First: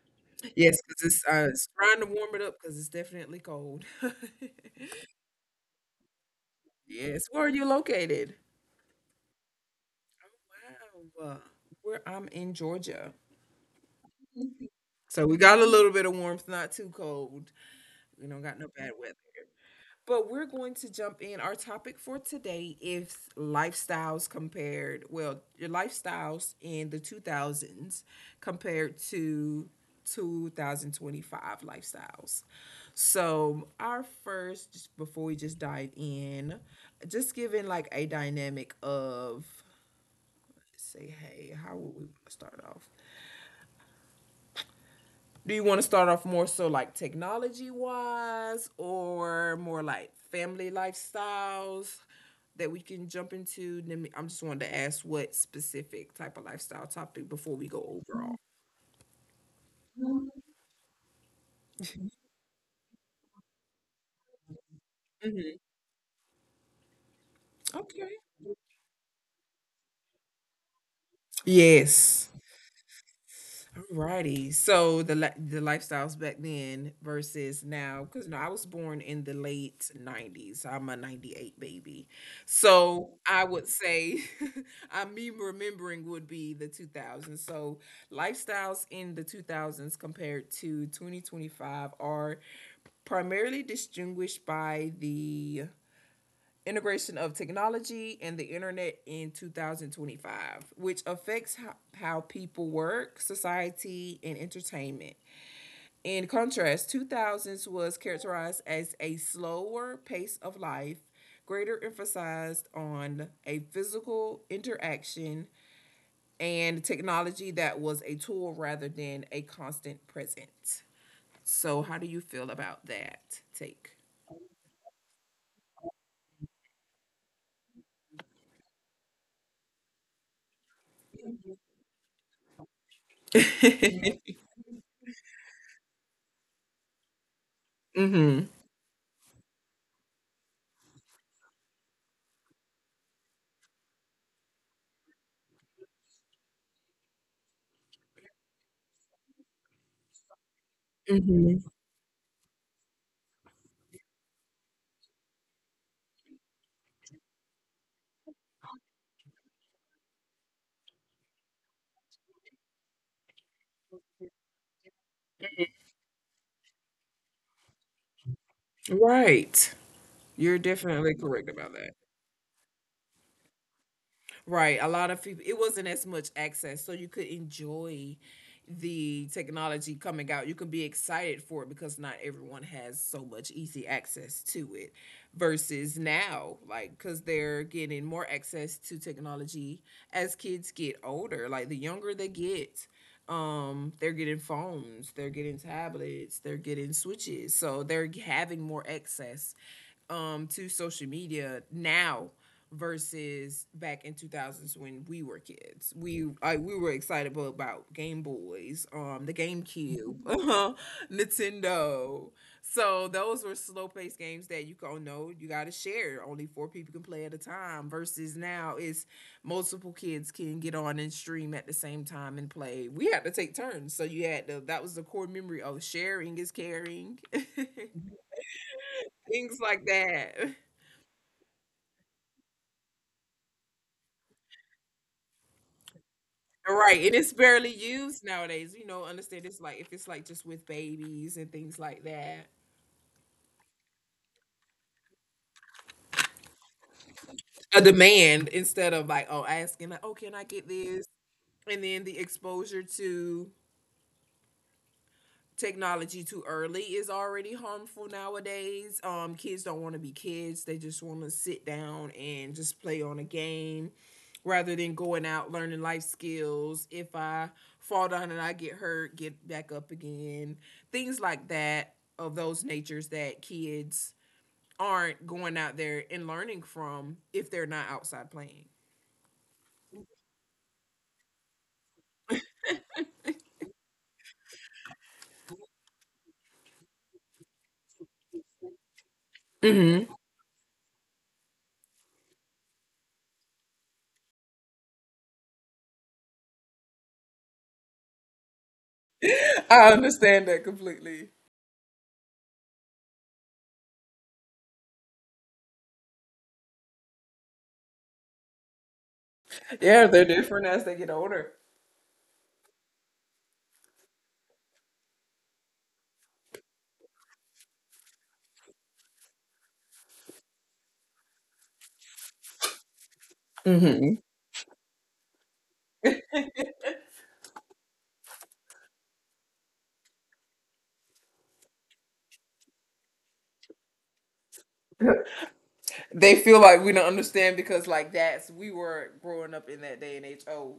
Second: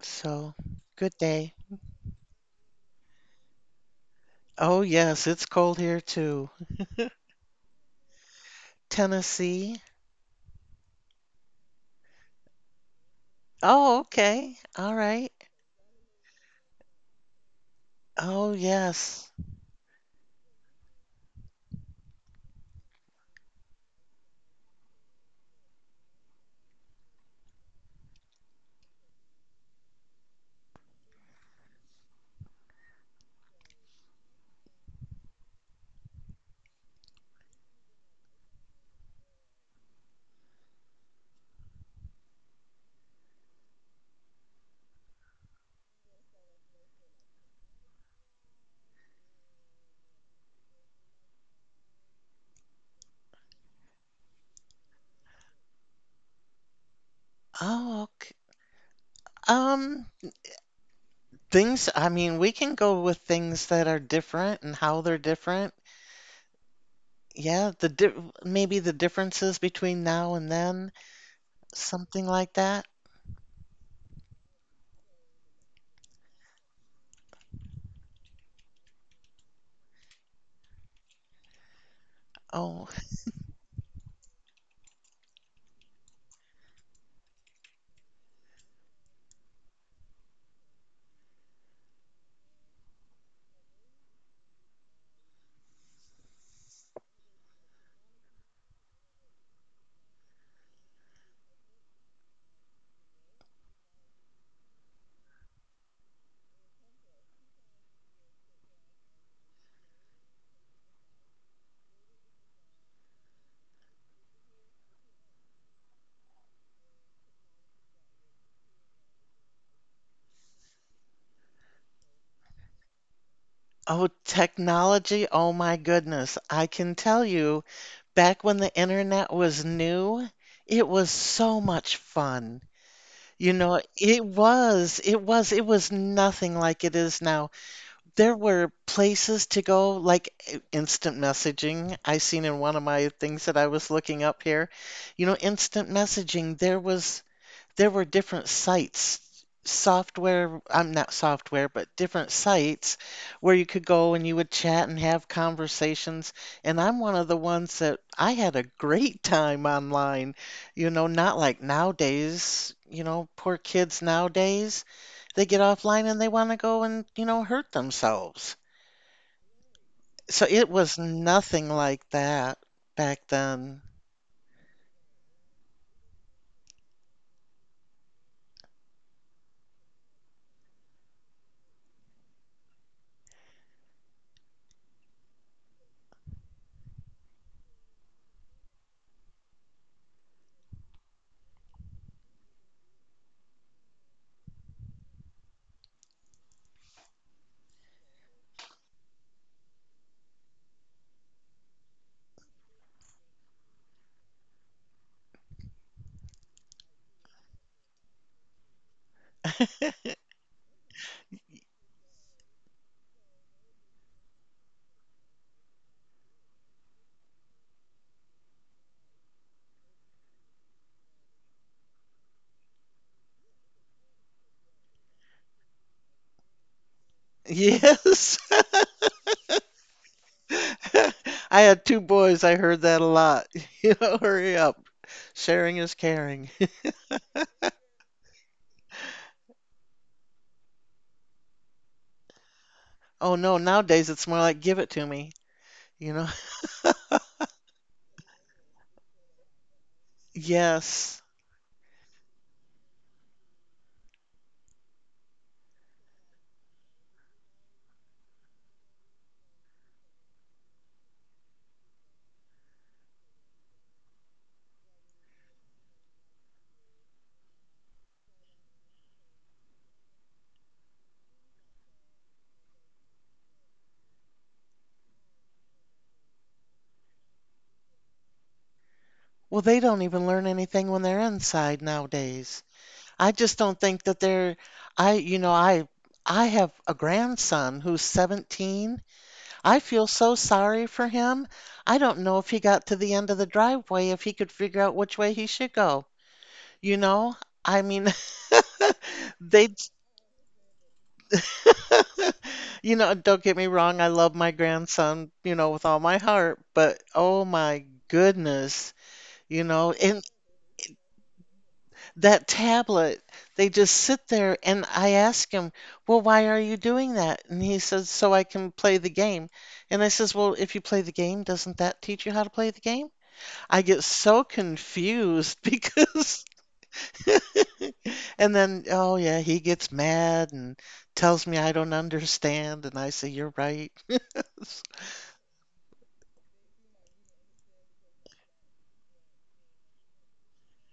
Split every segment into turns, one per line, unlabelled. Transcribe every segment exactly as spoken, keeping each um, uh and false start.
so
Yes, because
good
it's, uh,
day.
it's trying to warm it up because it's definitely cold.
Oh, yes, it's cold here too.
Yes, where are you located?
Tennessee.
Wow, where I'm in Georgia.
Oh, okay. All right.
So we got a little bit of warmth, not too cold. We
Oh,
don't got no bad
yes.
weather. But we're going to jump in. Our topic for today is lifestyles compared, well, your lifestyles in the two thousands compared to two thousand twenty-five lifestyles. So, our first, just before we just dive in, just giving like a dynamic of, say, hey, how would we start off? Do you want to start off more so like technology wise or more like family lifestyles that we can jump into? Let I'm just wanted to ask what specific type of lifestyle topic before we
Oh,
go
okay.
overall.
Um, things, I mean, we can go with things that are different and how they're different.
Hmm.
Yeah, the di
Okay.
maybe the differences between now and then, something
Yes.
like that.
Righty. So the li- the lifestyles back then versus now, because no, I was born in the late nineties. I'm a 'ninety-eight baby,
Oh,
so I would say, I me remembering would be the two thousands. So lifestyles in the two thousands compared to twenty twenty-five are primarily distinguished by the integration of technology and the internet in twenty twenty-five, which affects how, how people work, society, and entertainment. In contrast, two thousands was characterized as a slower pace of life, greater emphasis on a physical interaction and technology that was a tool rather than a constant present. So, how do you feel about that
Oh,
take?
technology. Oh my goodness. I can tell you, back when the internet was new, it was so much fun. You know, it
Mm-hmm.
was, it was, it was nothing like it is now. There were places to go, like eh, instant messaging. I seen in one of my things that I was looking up here, you know, instant messaging. There was there were different sites, software, I'm not software, but
Mm-hmm.
different sites where you could go and you would chat and have conversations. And I'm one of the ones that I had a great time online, you know, not like nowadays, you know, poor kids nowadays, they get offline and they want to go and, you know, hurt themselves.
Right.
So it
You're
was
definitely
nothing
correct
like
about that.
that back then.
Right. A lot of people, it wasn't as much access, so you could enjoy the technology coming out. You could be excited for it because not everyone has so much easy access to it versus now, like, because they're getting more access to technology as kids get older. Like, the younger they get, um they're getting phones, they're getting tablets, they're getting switches, so they're having more access um to social media now versus back in two thousands when we were kids. We I, we were excitable about Game Boys, um, the GameCube, Nintendo. So those were slow paced games that you go no, you got to share. Only four people can play at a time. Versus now, it's multiple kids can get on and stream at the same time and play. We had to take turns, so you had to. That was the core memory of sharing is caring,
Yes.
things like that.
I had two boys. I heard that a lot. You know, hurry up. Sharing is caring.
Right, and it's barely used nowadays. You know, understand it's like if it's like just with babies and things like that.
Oh no, nowadays it's more like give it to me. You know?
A demand instead of like, oh, asking like, oh, can I get
Yes.
this? And then the exposure to technology too early is already harmful nowadays. Um, kids don't want to be kids; they just want to sit down and just play on a game rather than going out learning life skills. If I fall down and I get hurt, get back up again. Things like that of those natures that kids aren't going out there and learning from if they're not outside playing.
Well, they don't even learn anything when they're inside nowadays. I just don't think that they're I, you know, I I have a grandson who's seventeen. I feel
Hmm.
so sorry for him. I don't know if he got to the end of the driveway if he could figure out which way he should go. You know? I mean, they
I understand that completely.
you know, don't get me wrong, I love my grandson, you know, with all my heart, but oh my goodness, you know,
Yeah,
and
they're different as they get older.
that tablet, they just sit there and I ask him, "Well, why are you doing that?" And he says, "So I can play the game." And I says, "Well, if you play the game, doesn't that teach you how to play the game?" I get
Mm-hmm.
so confused because and then, oh yeah, he gets mad and tells me I don't understand, and I say, "You're right."
They feel like we don't understand because like that's we were growing up in that day and age. Oh,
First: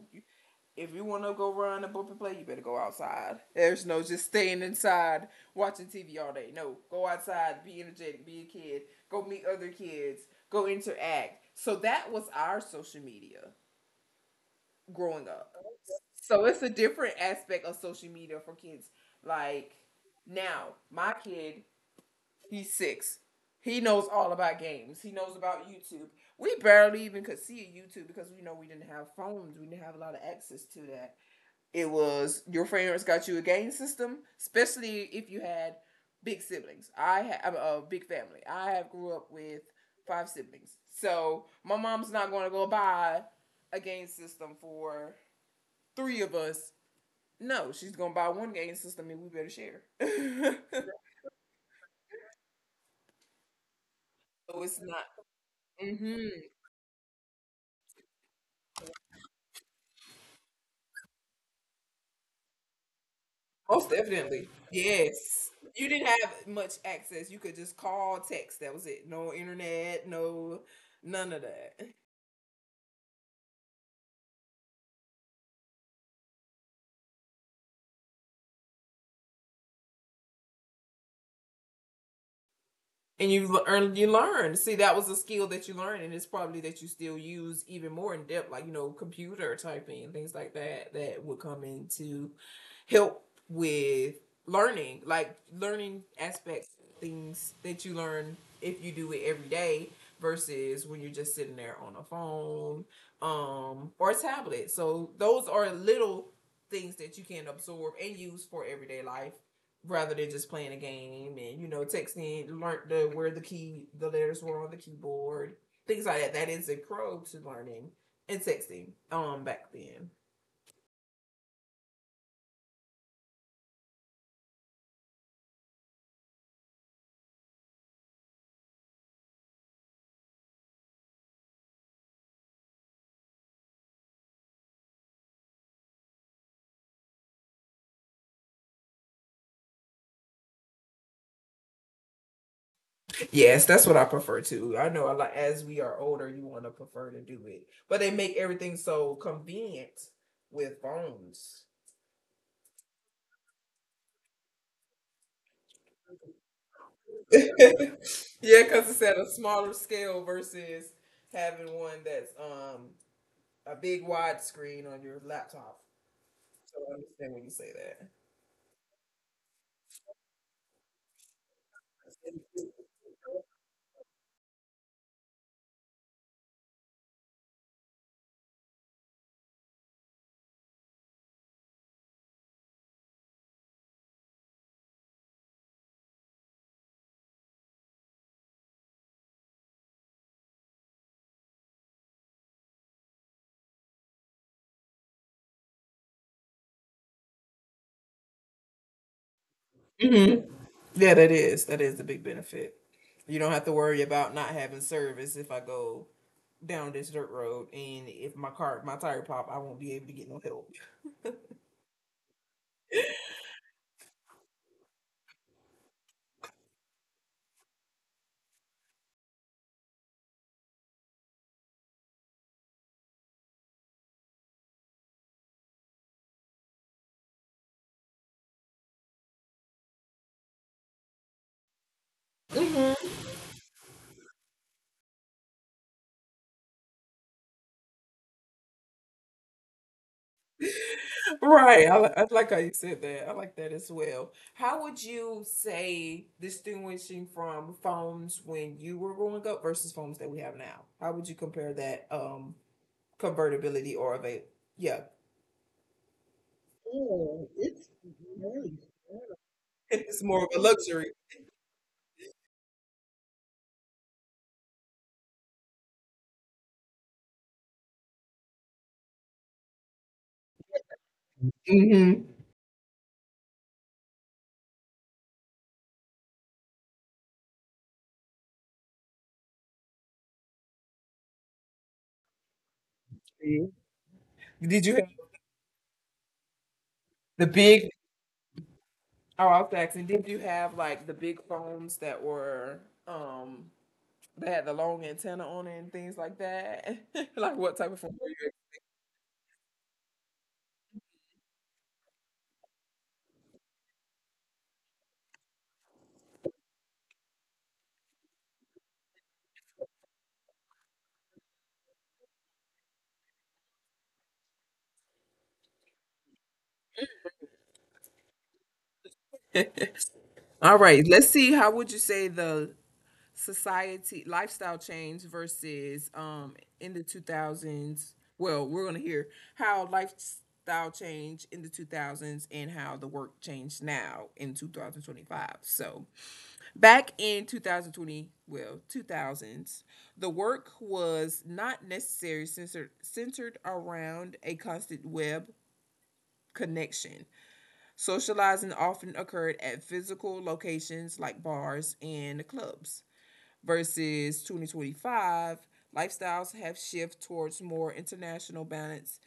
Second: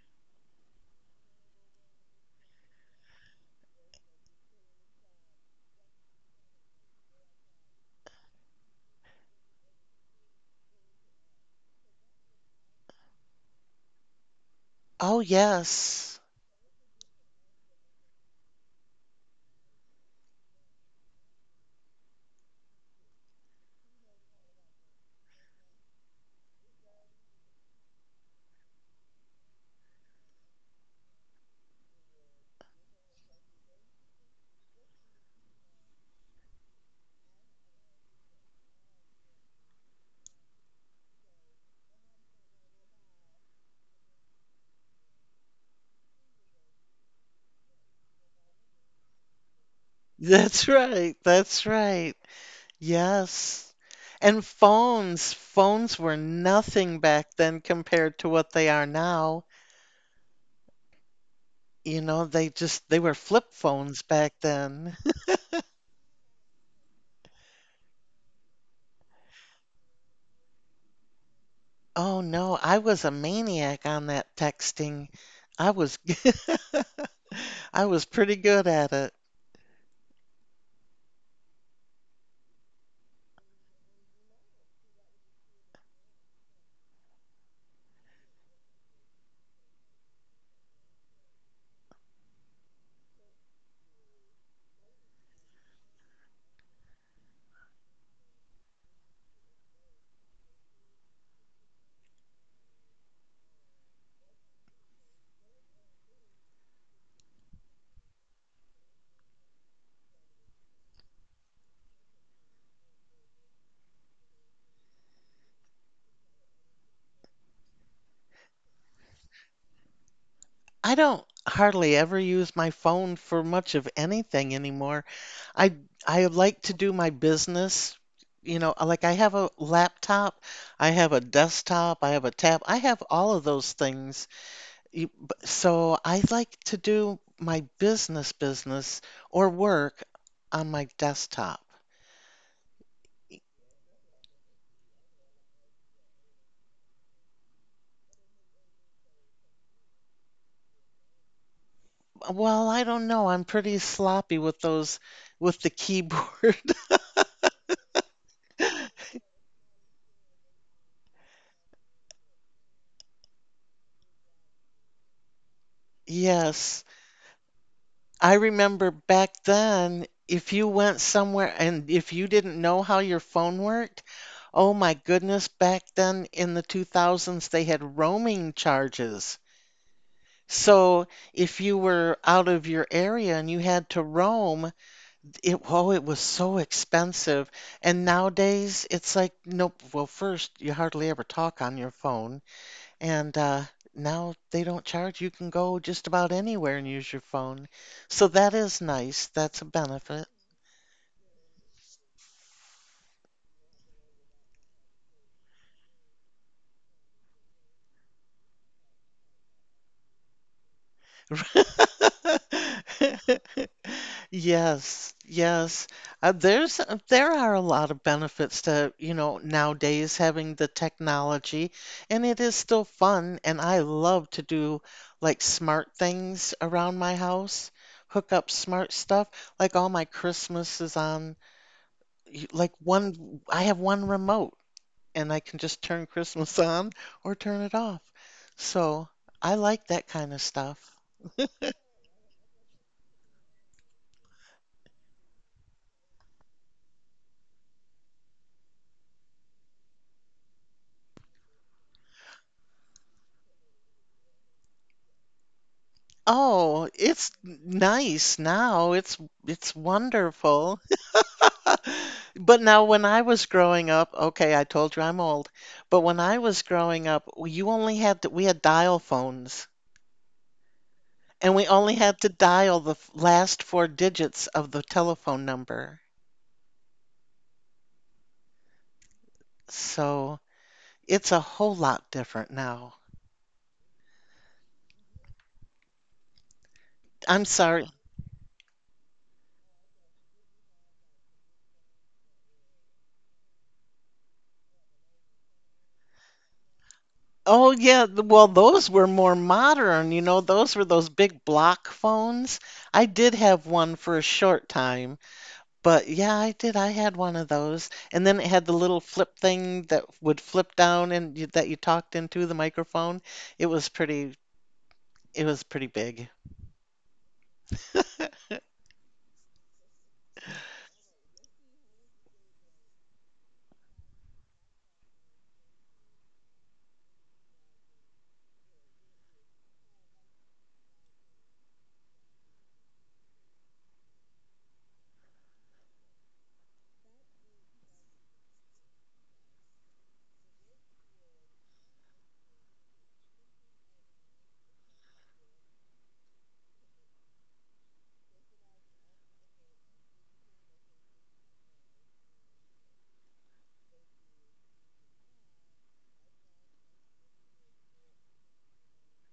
if you want to go run and bump and play, you better go outside. There's no just staying inside watching T V all day. No, go outside, be energetic, be a kid, go meet other kids, go interact. So that was our social media
Oh,
growing up.
yes.
So it's a different aspect of social media for kids. Like now, my kid He's six. He knows all about games. He knows about YouTube. We barely even could see YouTube because we know we didn't have phones. We didn't have a lot of access to that. It was your parents got you a game system, especially if you had big siblings. I have a big family. I have grew up with five siblings. So my mom's not going to go buy a game system for three of us. No, she's going to buy one game system and we better share.
That's
So
right. That's right. Yes. And
it's not.
phones, phones were
Mm-hmm.
nothing back then compared to what they are now. You know, they just, they were flip
Most
phones back
definitely.
then.
Yes. You didn't have much access. You could just call, text. That was it. No internet, no none of that.
Oh no, I was a maniac on that texting. I was, I was pretty good at it.
And you le- earn you learn, see that was a skill that you learned, and it's probably that you still use even more in depth, like, you know, computer typing and things like that that would come in to help with learning, like learning aspects, things that you learn if you do it every day versus when you're just sitting there on a phone um or a tablet. So those are little things that you can absorb and use for everyday life rather than just playing a game, and you know, texting learned the where the key the letters were on the keyboard, things like that, that is a pro to learning and texting um back then.
I don't hardly ever use my phone for much of anything anymore. I I like to do my business, you know, uh, like I have a laptop, I have a desktop, I have a tab, I have all of those things. You- b- So I like to do my business business or work on my desktop.
Yes, that's what I prefer to. I know a lot as we are older you want to prefer to do it, but they make everything so convenient with phones.
Well, I don't know. I'm pretty sloppy with those with the keyboard.
Yeah, because it's at a smaller scale versus having one that's um a big wide screen on your laptop, so
Yes.
I understand when you say
I remember back then, if you went somewhere and if you didn't know
that.
how your phone worked, oh my goodness, back then in the two thousands, they had roaming charges. So if you were out of your area and you had to roam, it, oh, it was so expensive. And nowadays, it's like, nope, well, first, you hardly ever talk on your phone. And uh, now they don't charge. You can go just about anywhere and use your phone. So that is nice. That's a benefit.
Hmm. Yeah, that is that is the big benefit. You don't have to worry about not having service if I go down this dirt road, and if my car my tire pop, I won't be able to get no help.
Yes, yes. Uh, there's uh, there are a lot of benefits to, you know, nowadays having the technology, and it is still fun. And I love to do like smart things around my house, hook up smart stuff. Like all my Christmas is on you- like
Hmm.
one, I have one remote and I can just turn Christmas on or turn it off. So I like that kind of stuff.
Right. I, li- I like how you said that. I like that as well. How would you say distinguishing from phones when you were growing up versus phones that we have now? How would you compare that um convertibility or of a yeah,
Oh, it's
Oh, it's
nice
really
now. It's it's
it's more of a
wonderful.
luxury.
But now when I was growing up, okay, I told you I'm old, but when I was growing up, you only had to, we had dial phones and we only had to
Hmm.
dial the f- last four digits of the telephone number. So it's a whole lot different now.
See. Did you have
I'm
the
sorry.
big? Oh, I was asking. Did you have like the big phones that were um that had the long antenna on it and things like that? Like
Oh
what type of
yeah, th-
phone
well
were
those were more modern, you know, those were those big block phones. I did have one for a short time, but yeah, I did. I had one of those. And then it had the little flip thing that would flip down and you, that you talked into the microphone. It was pretty it was pretty big.
you? All right. Let's see. How would you say the society lifestyle change versus um in the two thousands? Well, we're gonna hear how lifestyle change in the two thousands and how the work changed now in two thousand twenty five. So Back in two thousand twenty, well, two thousands, the work was not necessarily censored, centered around a constant web connection. Socializing often occurred at physical locations like bars and clubs. Versus two thousand twenty-five, lifestyles have shifted towards more international balance,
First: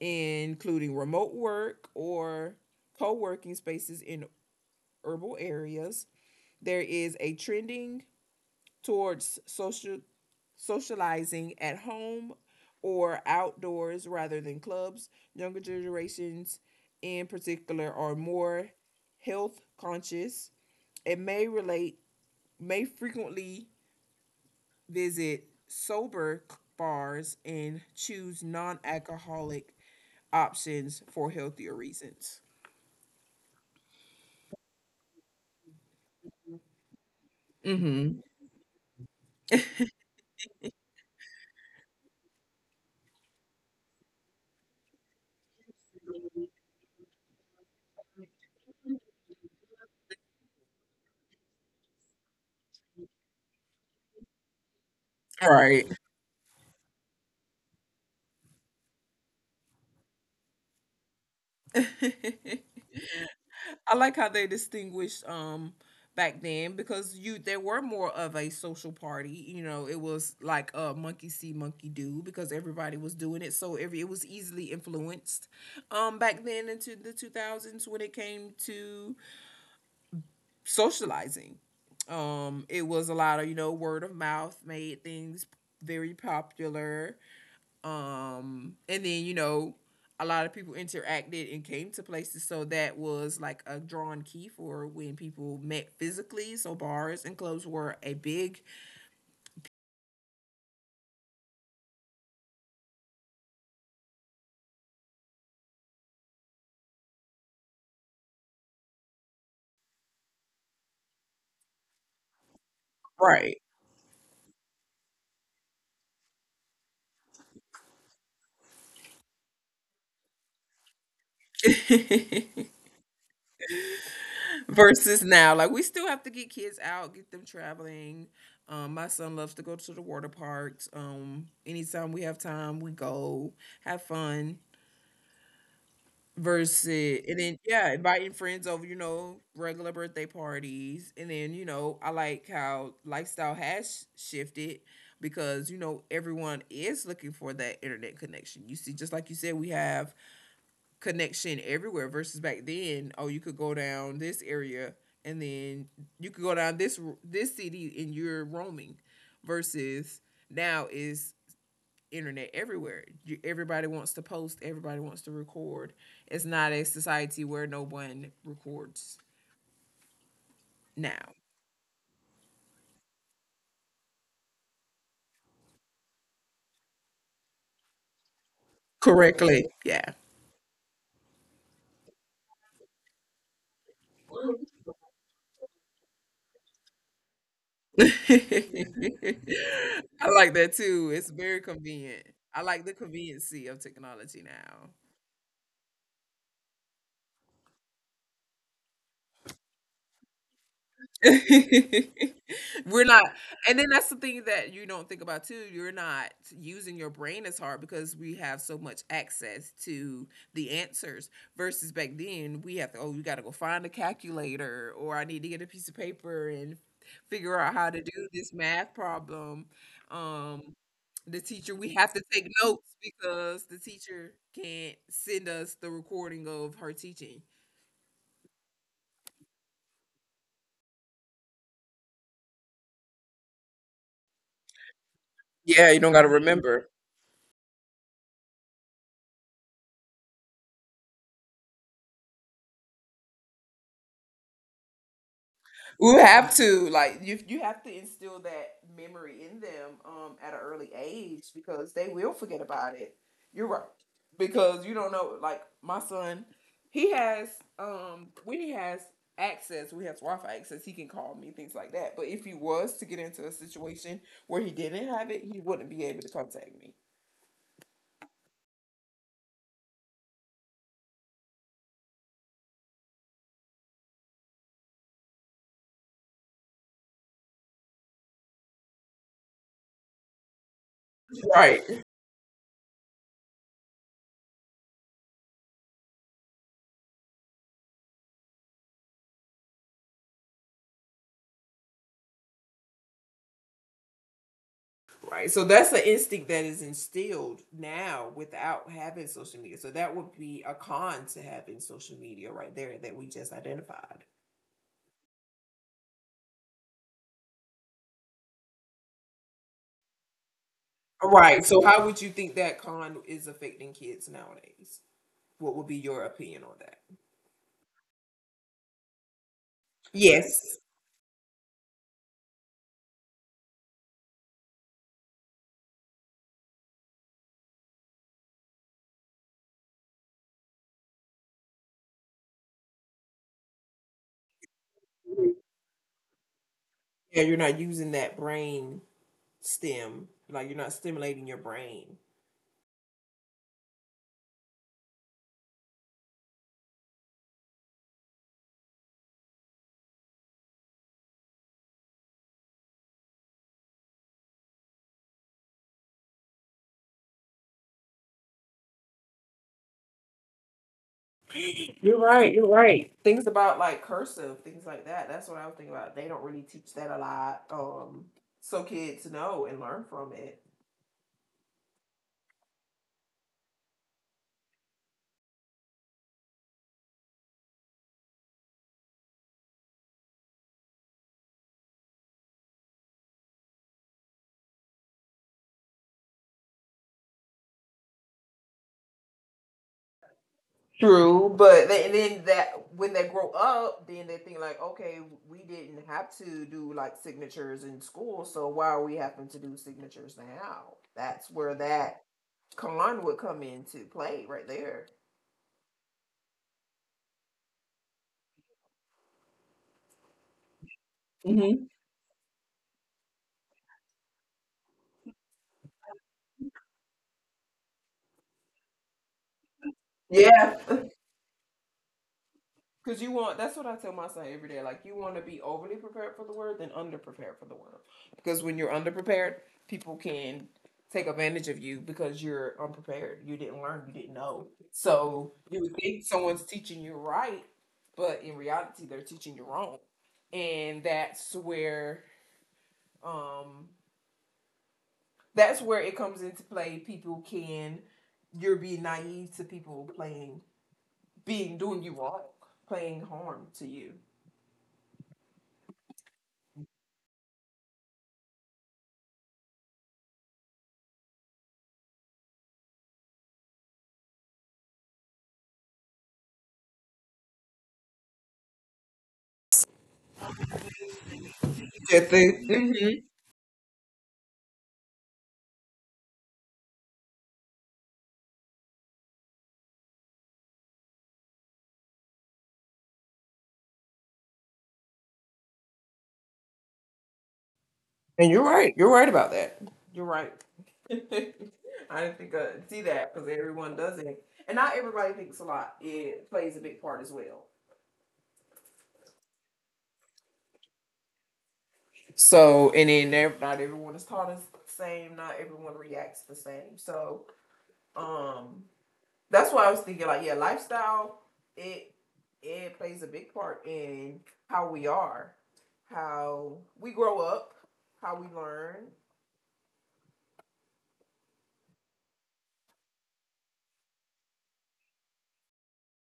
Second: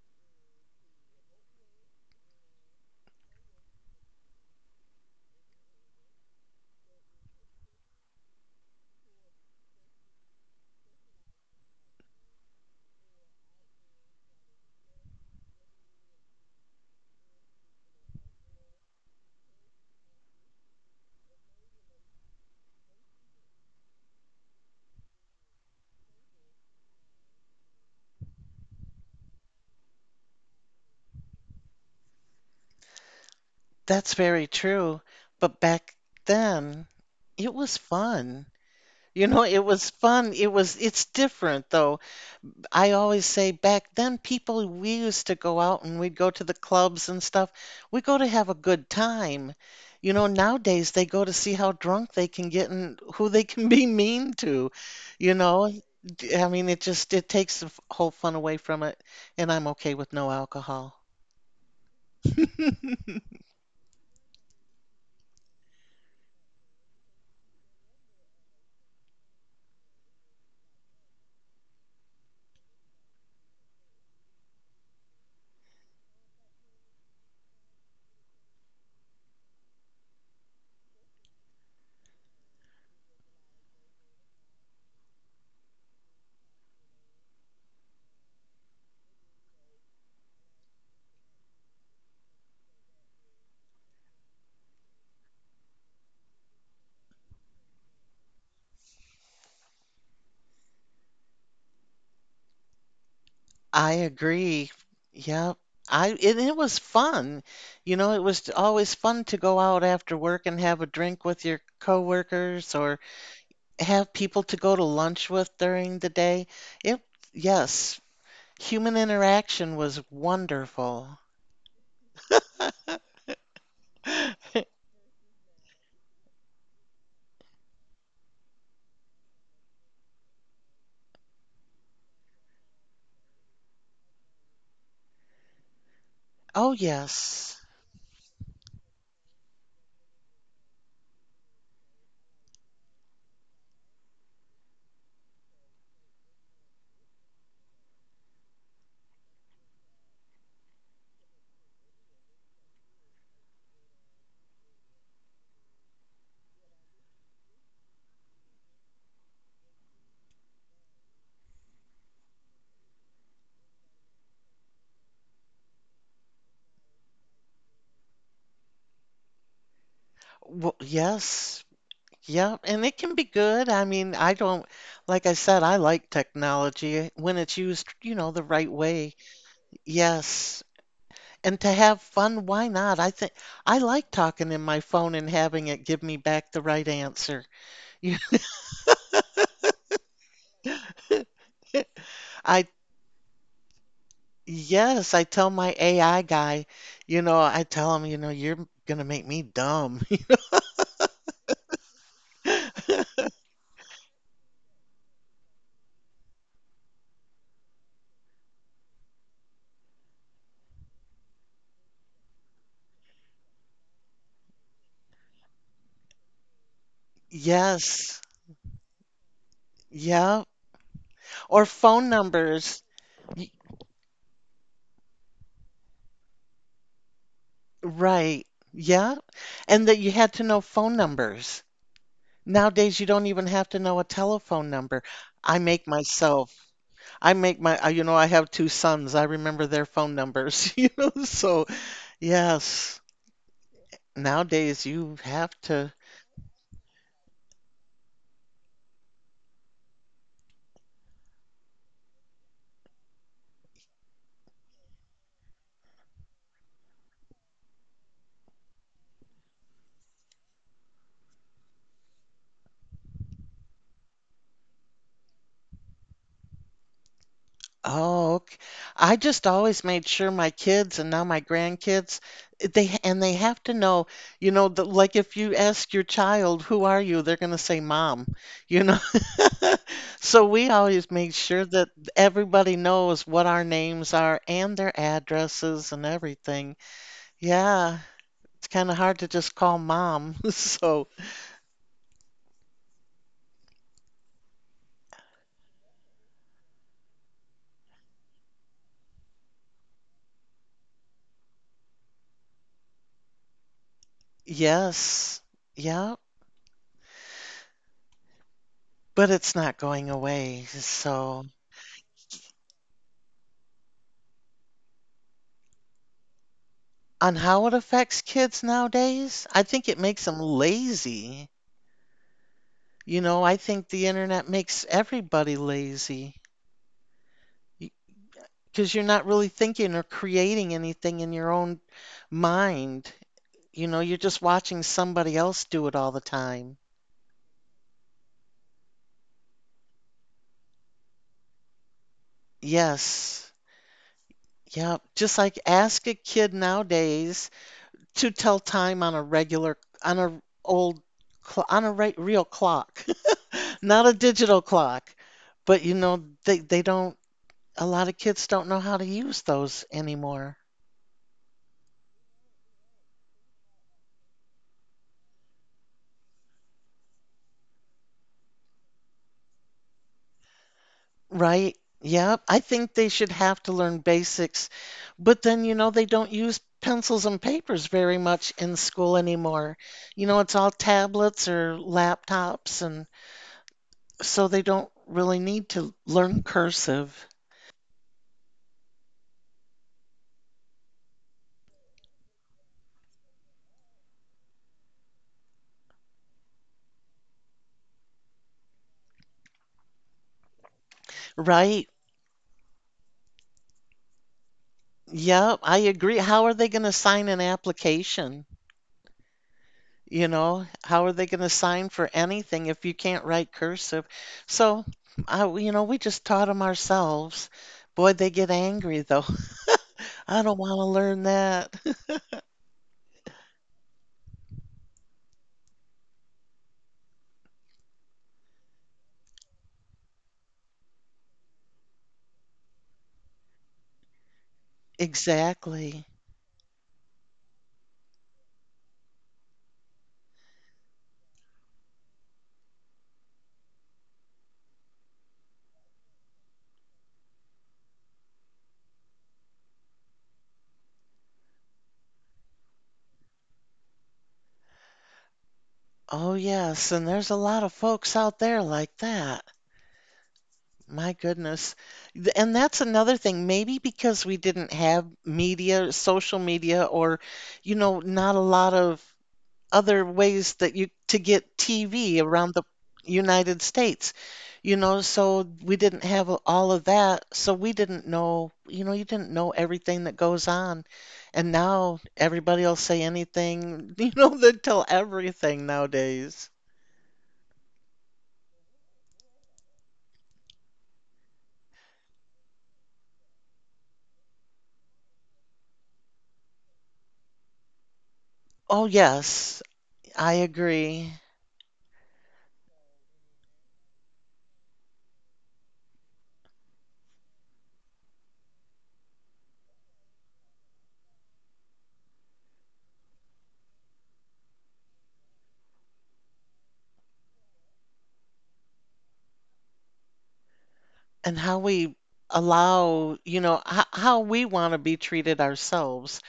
including remote work or co working spaces in urban areas. There is a trending towards social socializing at home or outdoors rather than clubs. Younger generations in particular are more health conscious and may relate may frequently visit sober bars and choose non-alcoholic options for healthier reasons.
That's very true. But back then, it was
Mm-hmm.
fun. You know, it was fun. It was it's different though. I always say back then people we used to go out and we'd go to the clubs and stuff. We go to have a good time. You know, nowadays they go to see how drunk they can get and who they can be mean to. You
All
know,
right.
I mean it just it takes the f- whole fun away from it and I'm okay with no alcohol.
I like how they distinguished um back then because you there were more of a social party. You know, it was like a monkey see, monkey do because everybody was doing it, so every it was easily influenced. Um, back then into the two thousands when it came to socializing, um, it was a lot of you know word of mouth made things very popular. Um, and then you know a lot of people interacted and came to places. So that was like a drawn key for when people met physically. So bars and clubs were a big
I agree. Yeah. I and it was fun. You know, it was always fun to go out after work and have a drink with your coworkers or
right.
have people to go to lunch with during the day. It, yes, human interaction was wonderful.
Versus now, like we still have to get kids out, get them traveling. Um, my son loves to go to the water parks. Um, anytime we have time, we go have fun.
Oh,
Versus and then,
yes.
yeah, inviting friends over, you know, regular birthday parties, and then, you know, I like how lifestyle has sh- shifted because, you know, everyone is looking for that internet connection. You see, just like you said, we have connection everywhere versus back then, oh, you could go down this area and then you could go down this r- this city and you're roaming versus now is internet everywhere. You, everybody wants to post, everybody wants to record. It's not a society where no one records
Well,
now
yes. Yeah, and it can be good. I mean, I don't, like I said, I like technology when it's used, you know, the right way.
correctly. Yeah.
Yes. And to have fun, why not? I think I like talking in my phone and having it give me back the right answer.
I like that too. It's very convenient. I
I
like the conveniency of technology now.
Yes, I tell my A I guy, you know, I tell him, you know, you're gonna make me dumb.
We're not and then that's the thing that you don't think about too. You're not using your brain as hard because we have so much access to the answers versus back then we have to oh you gotta go find a calculator or I need to get a piece of paper and figure out how to
Yes.
do this math problem.
Yeah.
Um the
Or
teacher we
phone
have to take
numbers.
notes
Y-
because the teacher can't send us the recording of her teaching.
Right. Yeah. And that you had to know phone numbers. Nowadays, you don't even have to know a telephone number. I make
Yeah, you don't got to
myself.
remember.
I make my, uh, you know, I have two sons. I remember their phone numbers, you know. So, yes. Nowadays, you have to.
You have to, like you you have to instill that memory in them um at an early age because they will forget about it. You're right. Because you don't know, like, my son, he has um when he has access, we have Wi-Fi access, he can call me, things like that. But if he was to get into a situation where he didn't have it, he wouldn't be able to contact me.
Oh, ok. I just always made sure my kids and now my grandkids, they and they have to know, you know, the, like if you ask your child, "Who are you?" they're going to say mom, you know. So we always make sure
Right?
that everybody knows what our names are and their addresses and everything. Yeah, it's kind of hard to just call mom. So,
Right. So that's an instinct that is instilled now without having social media. So that would be a con to having social media right there that we just identified.
yes. Yeah, but it's not going away. So
Right. So how would you think that con is affecting kids nowadays? What would be your opinion on that?
on how it affects kids nowadays? I think it makes them
Yes.
lazy. You know, I think the internet makes everybody lazy because you're not really thinking or creating anything in your own mind. You know, you're just watching somebody
Mhm.
else do it all the time.
Yeah, you're not using that brain stem. Like, you're not stimulating your brain.
Yes. Yeah. Just like ask a kid nowadays to tell time on a regular on a old cl- on a right real clock, not a digital clock. But you know they they don't a lot of kids don't know how to use those anymore,
You're right. You're right. Things about like cursive, things like that. That's what I was thinking about. They don't really teach that a lot. Um, so kids know and learn from it.
right? Yeah, I think they should have to learn basics, but then you know they don't use pencils and papers very much in school anymore. You know, it's all tablets or laptops and so they don't really need to learn cursive,
True, but then, then that when they grow up, then they think like, okay, we didn't have to do like signatures in school, so why are we having to do signatures now? That's where
right?
that con would come into play right there.
Yep, I agree. How are they going to sign an application? You know, how are they going to
Hmm.
sign for anything if you can't write cursive? So, I, you know, we just taught them ourselves. Boy, they get angry though. I don't want
Yeah,
to learn that.
because you want, that's what I tell my son every day. Like, you want to be overly prepared for the world than underprepared for the world. Because when you're underprepared, people can take advantage of you because you're unprepared. You didn't learn, you didn't know. So you would
Exactly.
think someone's teaching you right, but in reality, they're teaching you wrong. And that's where, um, that's where it comes into play. People can, you're being naive to people playing, being, doing you wrong, playing harm to you.
Oh, yes. And there's a lot of folks out there like that. My goodness. Th- And that's another thing. Maybe because we didn't have media, social media, or, you know, not a lot of other ways that you to get T V
Good
around the
thing. Hmm.
United States, you know, so we didn't have all of that, so we didn't know, you know, you didn't know everything that goes on. And now everybody will say anything, you know, they tell everything nowadays.
And you're right. You're right about that. You're right. I didn't think I see that because everyone does it, and not everybody thinks a lot. It plays a big part as well.
Oh, yes, I agree.
So, and then ev- not everyone is taught as the same. Not everyone reacts the same. So, um, that's why I was thinking like, yeah, lifestyle. It it plays a big part in how we are, how we grow up, how we learn.
And how we allow, you know, how, how we want to be treated ourselves,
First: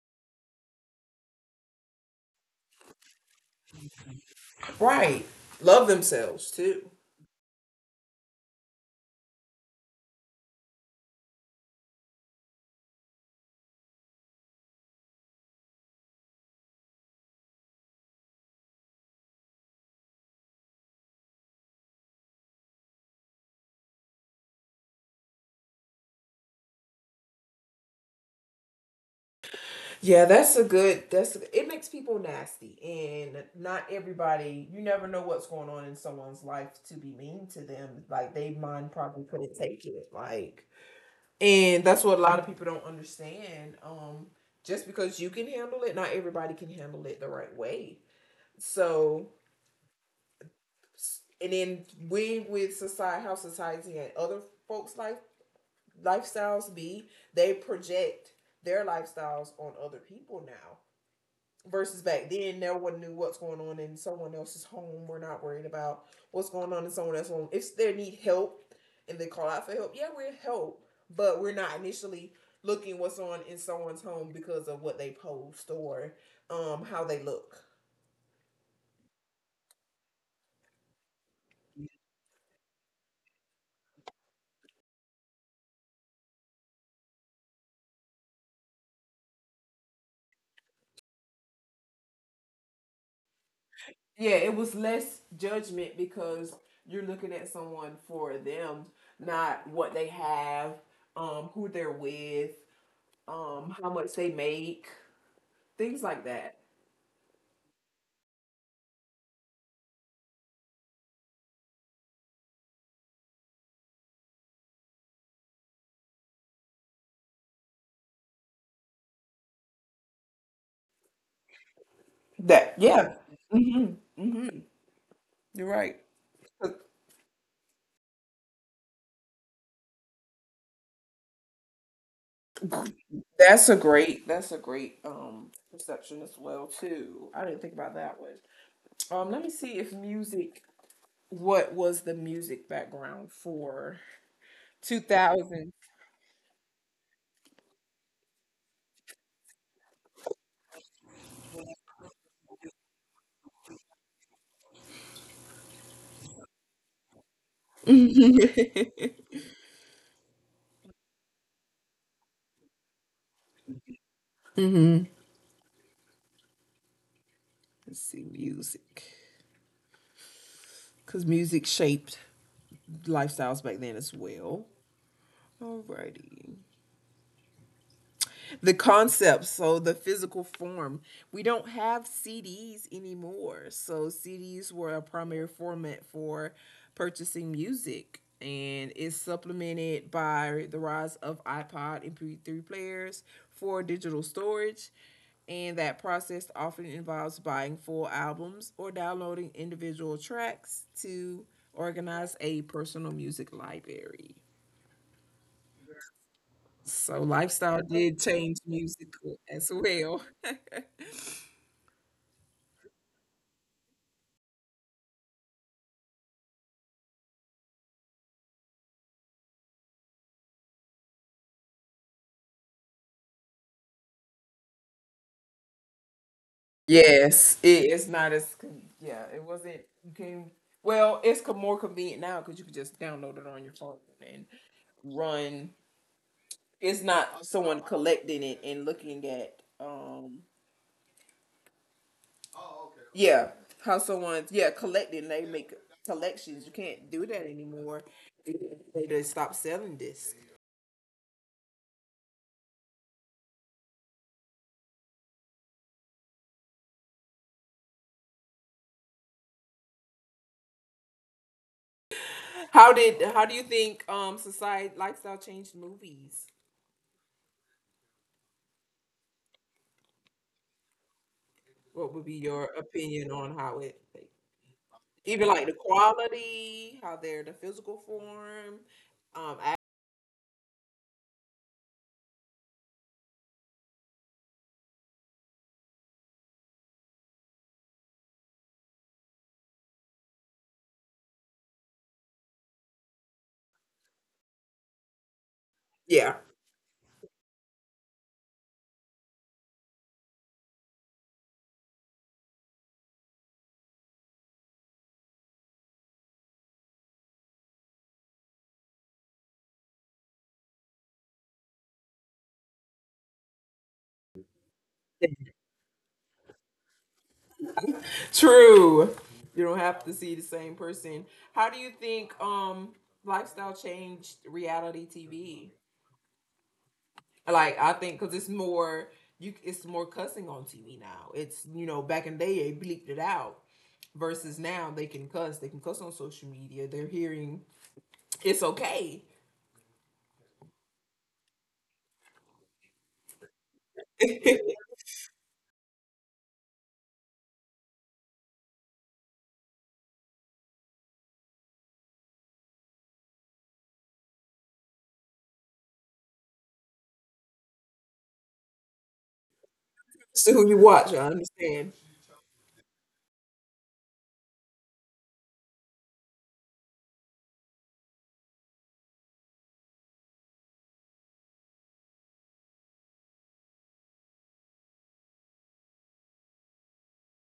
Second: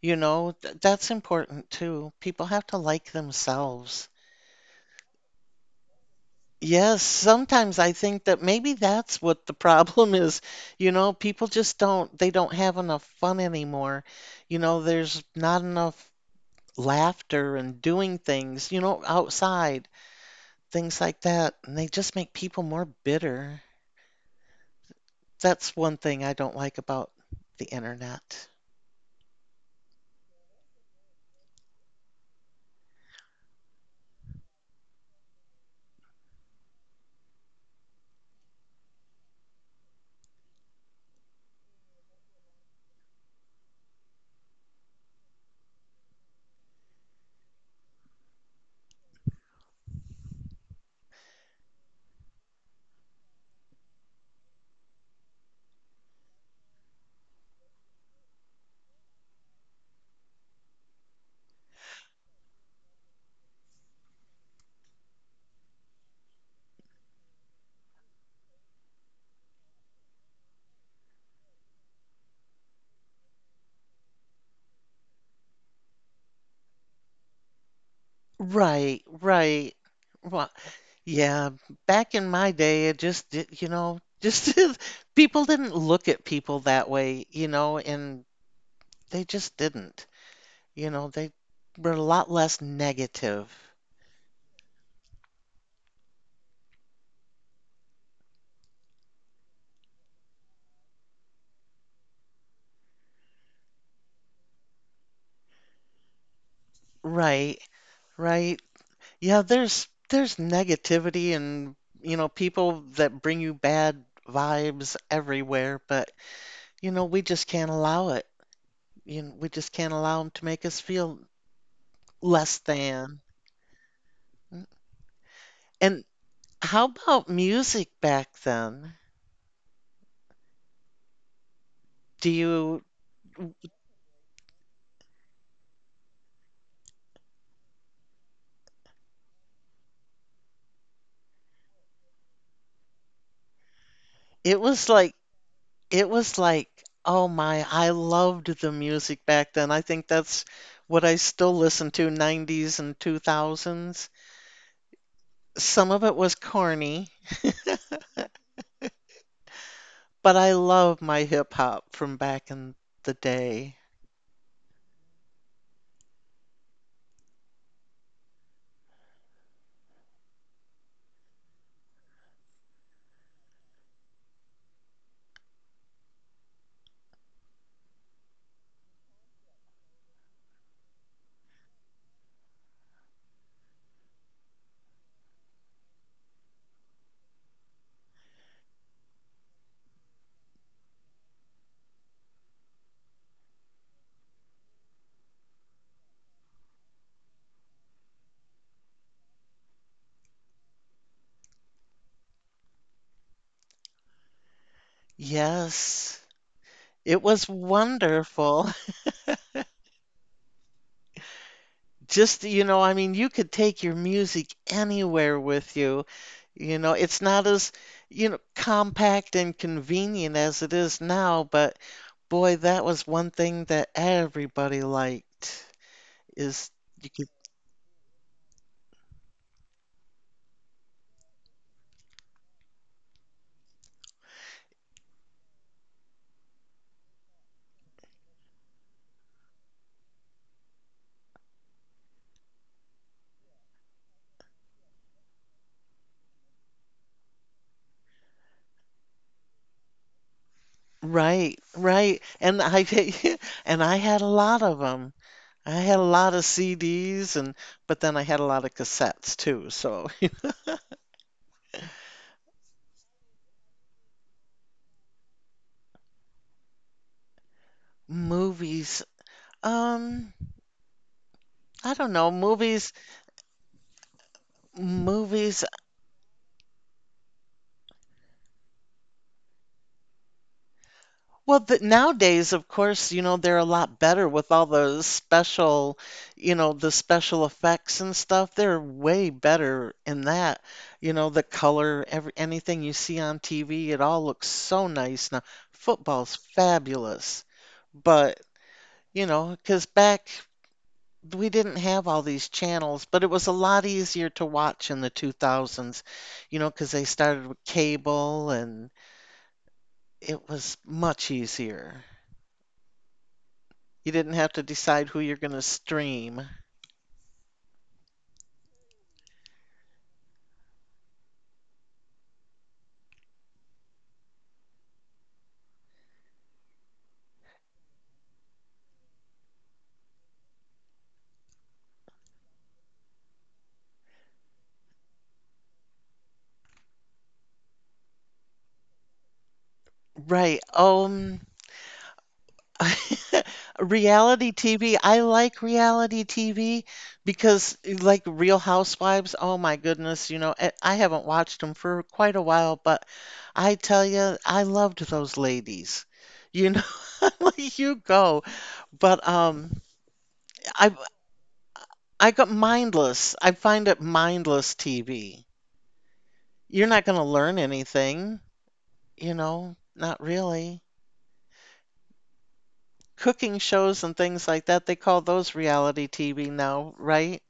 you know, th that's important too. People have to like themselves.
Right. Love themselves too.
Yes, sometimes I think that maybe that's what the problem is. You know, people just don't, they don't have enough fun anymore. You know, there's not enough laughter and doing things, you know, outside, things like that. And they just make people more bitter. That's one thing I don't like about the internet.
Yeah, that's a good. That's, it makes people nasty, and not everybody. You never know what's going on in someone's life to be mean to them. Like, they mind probably couldn't take it. Like, and that's what a lot of people don't understand. Um, just because you can handle it, not everybody can handle it the right way. So, s- and then we, with society, how society and other folks' life lifestyles be, they project their lifestyles on other people now versus back then no one knew what's going on in someone else's home. We're not worried about what's going on in someone else's home. If they need help and they call out for help, yeah, we're help. But we're not initially looking what's on in someone's home because of what they post or um how they look.
Right, right. Well, yeah, back in my day, it just did, you know, just people didn't look at people that way, you know, and they just didn't. You know, they were a lot less negative.
Yeah, it was less judgment because you're looking at someone for them, not what they have, um who they're with, um how much they make, things like that.
Right. Right. Yeah, there's there's negativity and, you know, people that bring you bad vibes everywhere, but you know, we just can't allow it. You know, we just can't allow them to make us feel less
That, yeah,
than.
you're right.
And how about music back then? Do you,
That's a great, that's a great um perception as well too. I didn't think about that one. Um let me see, if music what was the music background for
it was like
two thousand?
It was like, oh my, I loved the music back then. I think that's what I still listen to, nineties and two thousands. Some of it was corny,
Mm-hmm.
but I love my hip hop from back in the day.
Let's see, music. Because music shaped lifestyles back then as well. Alrighty. The concepts, so the physical form, we don't have CDs anymore. So CDs were a primary format for purchasing music, and it's supplemented by the rise of iPod and M P three players for digital storage. And that process often involves buying full albums or downloading individual tracks to organize a personal music library.
Yes, it
So
was
lifestyle did change
wonderful.
music as well.
Just, you know, I mean, you could take your music anywhere with you. You know, it's not as, you know, compact and convenient as it is now, but boy, that was one thing that everybody liked is you could
Yes, it, it's not as con- yeah. It wasn't, you can, well, It's co- more convenient now because you can just download it on your phone and run. It's not someone collecting it and looking at, um yeah, how someone's, yeah, collecting, they make collections. You can't do that anymore. They just stop selling this.
right, right. And I and I had a lot of them. I had a lot of C Ds, and but then I had a lot of cassettes too. So
How did how do you think um society lifestyle changed movies?
movies, um, I don't
What
know,
would be your
movies,
opinion on how it? Even
movies
like the quality, how they're the physical form. Um, act-
Well, th nowadays, of course, you know, they're a lot better with all those special, you know, the special effects and stuff. They're way better in that. You know, the color, every anything you see on T V, it all looks so nice now. Football's
yeah,
fabulous. But, you know, 'cause back we didn't have all these channels, but it was a lot easier to watch in the two thousands, you know, 'cause they started with cable and it was much easier. You didn't have to decide who you're going to stream.
true. You don't have to see the same person. How do you think um lifestyle changed reality T V? Like, I think because it's more you, it's more cussing on T V now. It's, you know back in the day they bleeped it out versus now they can cuss. They can cuss on social media. They're hearing it's okay.
Right. Um, reality T V. I like reality T V because, like Real Housewives, oh my goodness, you know, I I haven't watched them for quite a while, but I tell you, I loved those ladies. You know, like you go. But um,
So who you
I
watch, I understand.
I got mindless. I find it mindless T V. You're not going to learn anything, you know, not really. Cooking shows and things like that, they call those reality T V now, right?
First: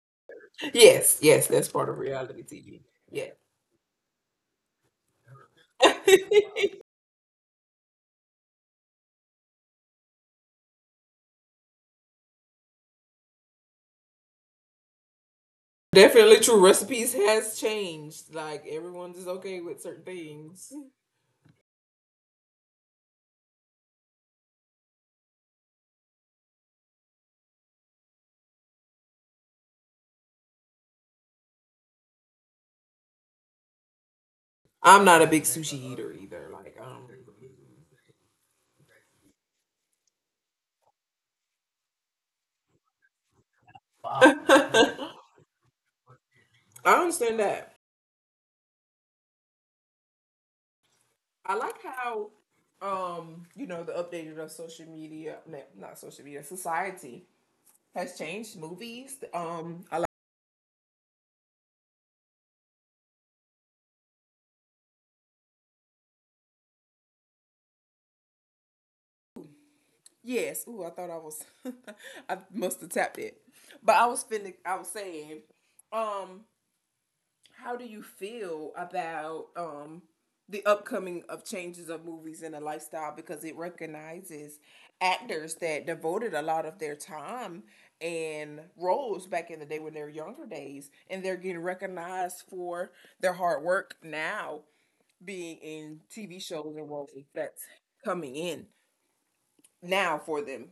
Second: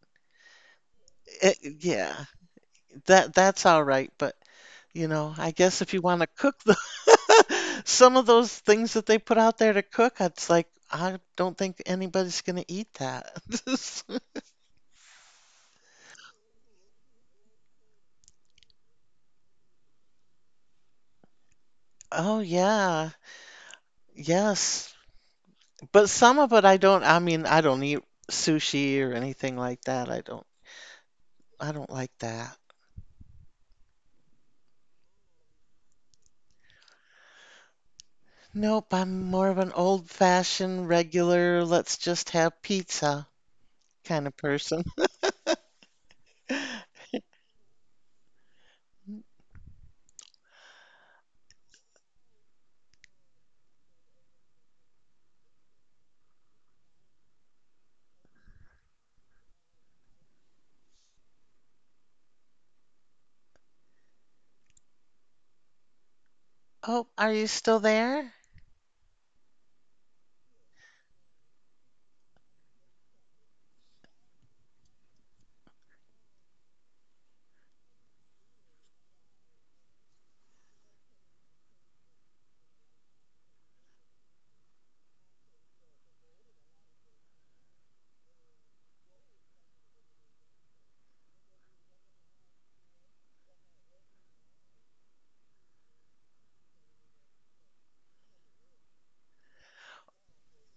Yes, yes,
It,
that's part of
yeah,
reality T V. Yeah.
that that's all right, but you know, I guess if you want to cook the some of those things that they put out there to cook, it's like I don't think anybody's going to eat that.
Definitely true. Recipes has changed. Like, everyone's is okay with certain things.
Oh yeah. Yes. But some of it I don't I mean, I don't eat sushi or anything like that. I don't I don't like that.
I'm not a big sushi eater either. Like um
Nope, I'm more of an old-fashioned, regular, let's just have pizza kind of person.
I understand that. I like how, um, you know, the updated of social media, no, not social media, society has changed. Movies. Um I like.
Oh, are you still there?
Yes. Ooh, I thought I was, I must have tapped it. But I was finna I was saying, um, how do you feel about um the upcoming of changes of movies and the lifestyle, because it recognizes actors that devoted a lot of their time and roles back in the day when they were younger days, and they're getting recognized for their hard work now, being in T V shows and roles that's coming in now for them.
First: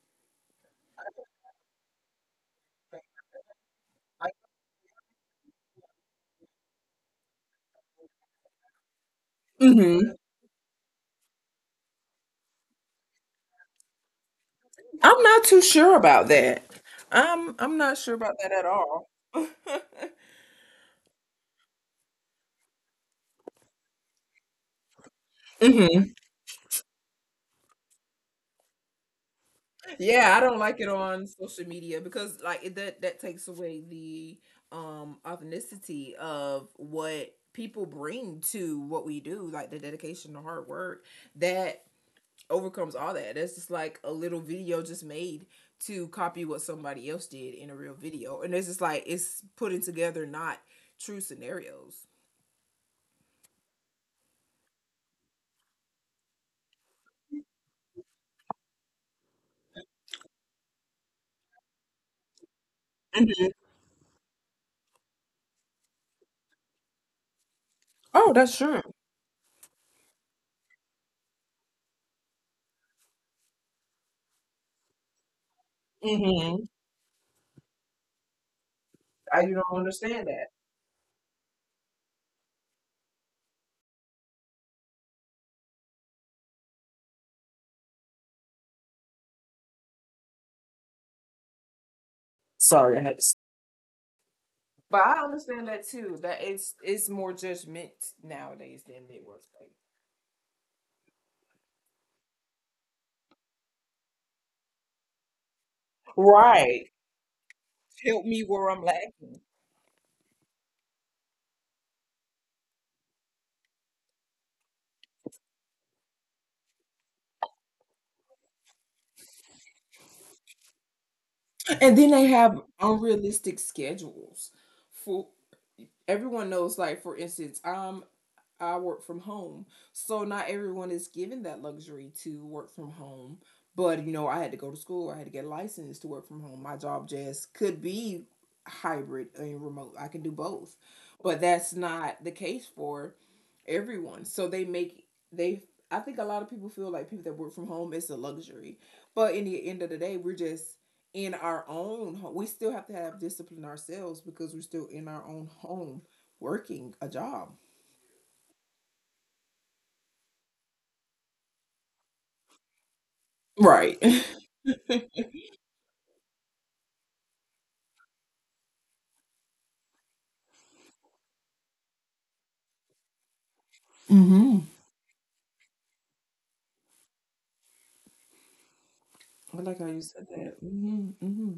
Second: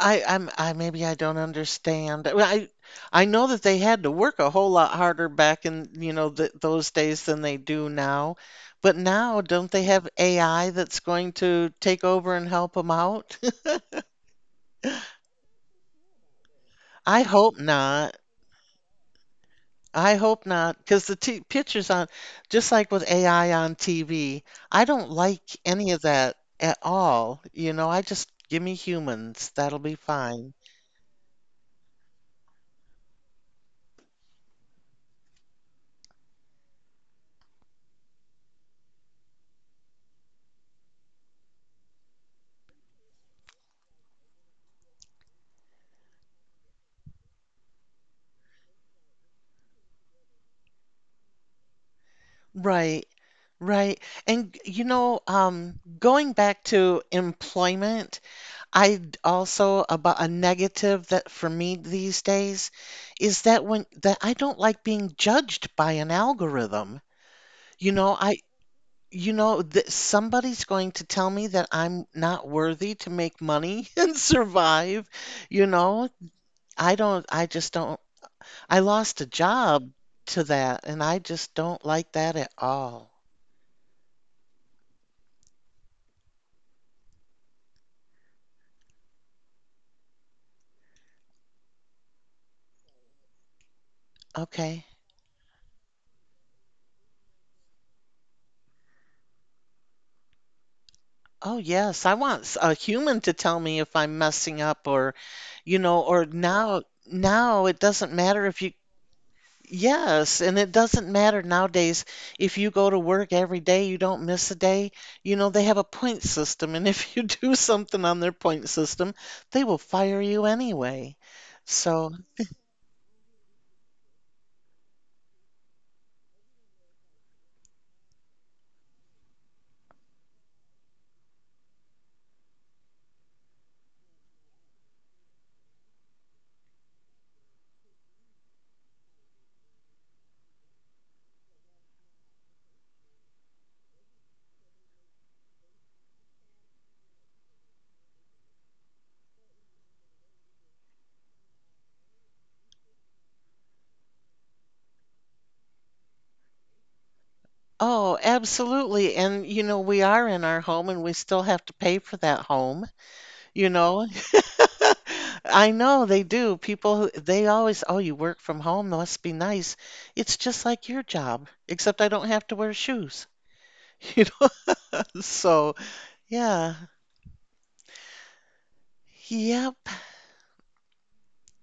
I, I'm, I maybe I don't understand. Well, I, I know that they had to work a whole lot harder back in, you know, th those days than they do now. But now, don't they have
Hmm.
A I that's going to take over and help them out?
I'm not too sure about that.
I
I'm
hope
I'm not sure
not.
about that at all.
I hope not, because the t pictures on, just like with A I on T V, I don't like any of
Hmm.
that at all. You know, I just give me humans. That'll be
Yeah, I
fine.
don't like it on social media because, like, it, that that takes away the um authenticity of what people bring to what we do, like the dedication, the hard work that overcomes all that. That's just like a little video just made to copy what somebody else did in a real video. And it's just like it's putting together not true scenarios.
Right, right. And you know, um, going back to employment, I d- also about a negative that for me these days is
Mhm.
that when that I don't like being judged by an algorithm. You know,
Oh,
I
that's true.
You know, that somebody's going to tell me that I'm not worthy to make money and survive. You know,
Hmm.
I don't, I just don't, I lost a
I you don't
job
understand that.
to that, and I just don't like that at all.
Sorry, I had to.
Okay.
But I understand that too. That it's it's more judgment nowadays than it was. Like,
Oh, yes. I want s- a human to tell me if I'm messing up or, you know, or now,
right.
now it doesn't
Help
matter
me
if you
where I'm lacking.
yes, and it doesn't matter nowadays if you go to work every day, you don't miss a day. You know, they have a point system, and if you do something on their point system, they will fire you anyway.
And
So,
then they have unrealistic schedules. For everyone knows, like, for instance, I'm I work from home. So not everyone is given that luxury to work from home. But you know, I had to go to school. I had to get a license to work from home. My job just could be hybrid and remote. I can do both. But that's not the case for everyone. So they make they I think a lot of people feel like people that work from home is a luxury. But in the end of the day, we're just in our own home. We still have to have discipline ourselves because we're still in our own home working a job.
oh, absolutely. And, you know, we are in our home and we still have to pay for that home, you know?
Right.
I know they do. People, who- they always, oh, you work from home, must be nice. It's just like your job, except I don't have to wear shoes, you
Hmm.
know? So, yeah.
I like
Yep.
how you said that. Hmm. Hmm.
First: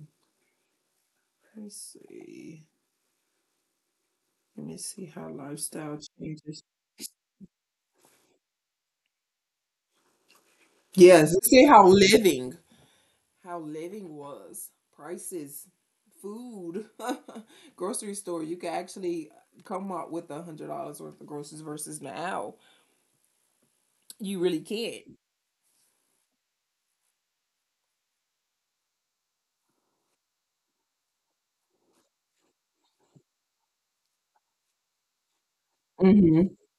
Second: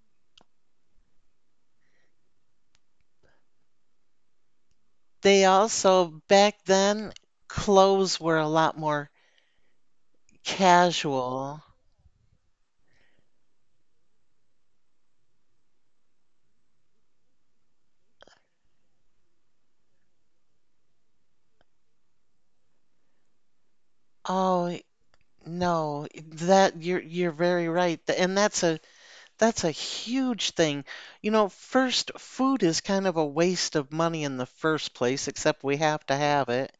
Let me see. Let me see how
They
lifestyle
also
changes.
back then clothes were a lot more
Yes, let's
casual.
see how living, how living, was. Prices, food, grocery store. You can actually come up with a hundred dollars worth of groceries versus now. You really
Oh
can't.
no, that you're you're very right. Th- And that's a that's a huge thing. You know, first food is kind of a waste of money in the first place, except we have to have
Hmm.
it,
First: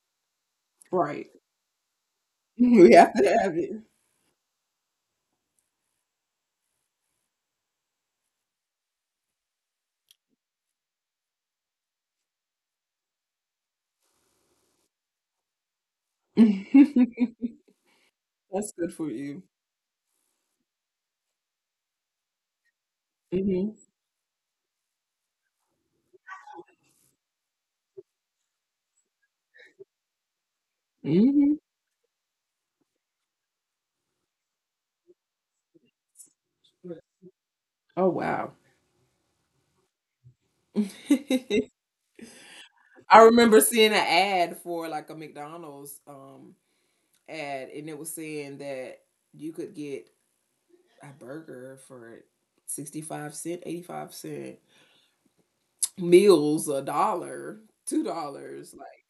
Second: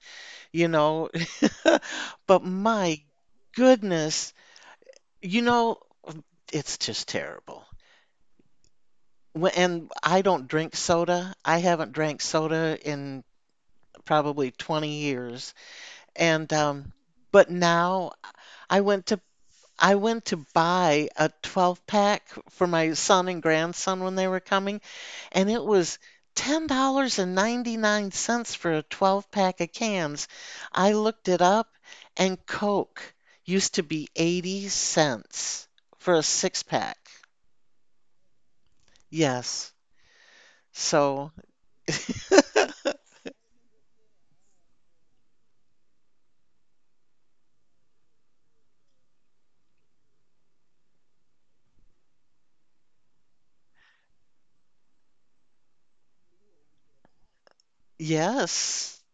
you know.
Right.
But
We
my
have to have it.
goodness, you know, it's just terrible. Wh- And I don't drink soda. I haven't drank soda in probably twenty years. And um, but now
That's
I
good
went
for
to
you.
I went to buy a twelve pack for my son and
Hmm.
grandson when they were coming, and it was ten dollars and ninety-nine cents for a twelve pack of cans. I looked it
Hmm.
up, and Coke used to be eighty cents for a six pack.
Oh wow.
Yes. So
I remember seeing an ad for like a McDonald's um ad, and it was saying that you could get a burger for sixty five cent, eighty five cent, meals a dollar, two dollars,
yes.
like,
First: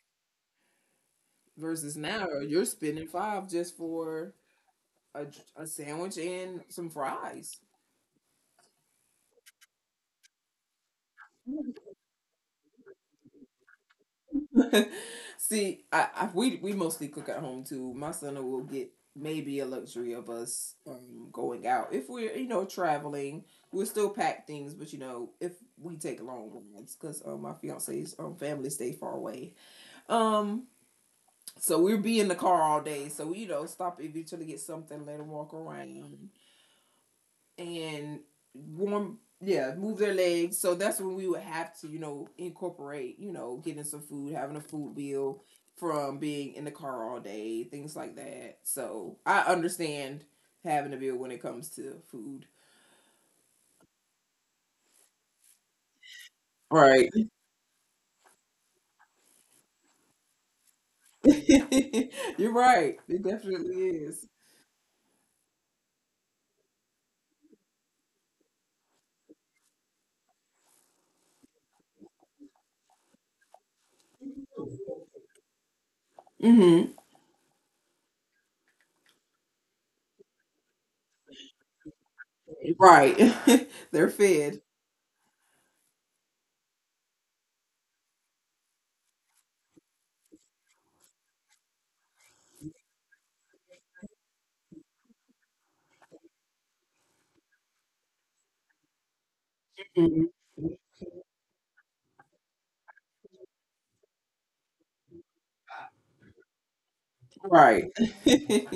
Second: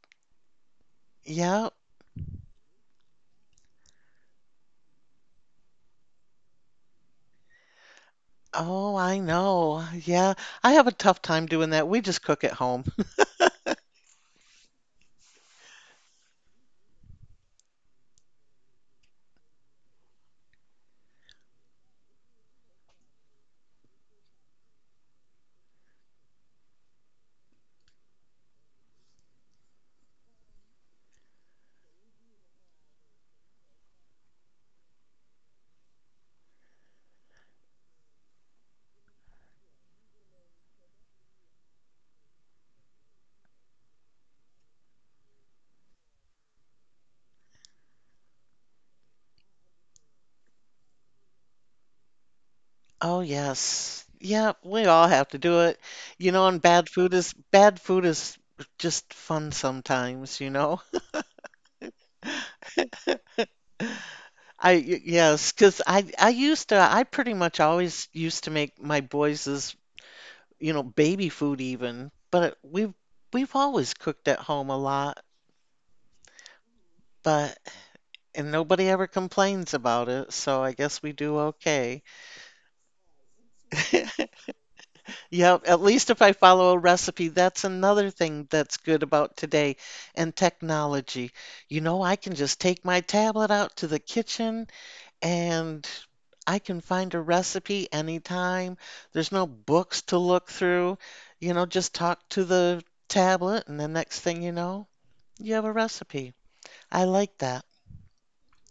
Yeah.
versus now you're spending five just for a, a sandwich and some fries.
Oh, I know. Yeah. I have a tough time doing that. We just cook at home.
See, I, I we we mostly cook at home too. My son will get maybe a luxury of us um, going out if we're, you know, traveling. We'll still pack things, but, you know if we take long rides because, um, my fiance's, um, family stay far away. Um, so we'll be in the car all day. So we, you know stop, eventually get something, let him walk around and warm yeah, move their legs. So that's when we would have to, you know incorporate, you know getting some food, having a food bill from being in the car all day, things like that. So I understand having a bill when it comes to food.
Oh, yes. Yeah, we all have to do it. You know, and bad
Right.
food is bad food is just fun sometimes, you know.
You're right, it definitely is.
I y- yes, 'cause I I used to I pretty much always used to make my boys', you know, baby food even, but we've we've always cooked at home a lot,
Hmm.
but and nobody ever complains about it, so I guess we do okay.
Right. They're fed.
Yeah, at least if I follow a recipe, that's another thing that's good about today and technology. You know, I can just take my tablet out to the kitchen and I can find a recipe anytime. There's no books to
Mhm.
look through. You know, just talk to the tablet, and the next thing you know, you have a recipe. I like that.
Right.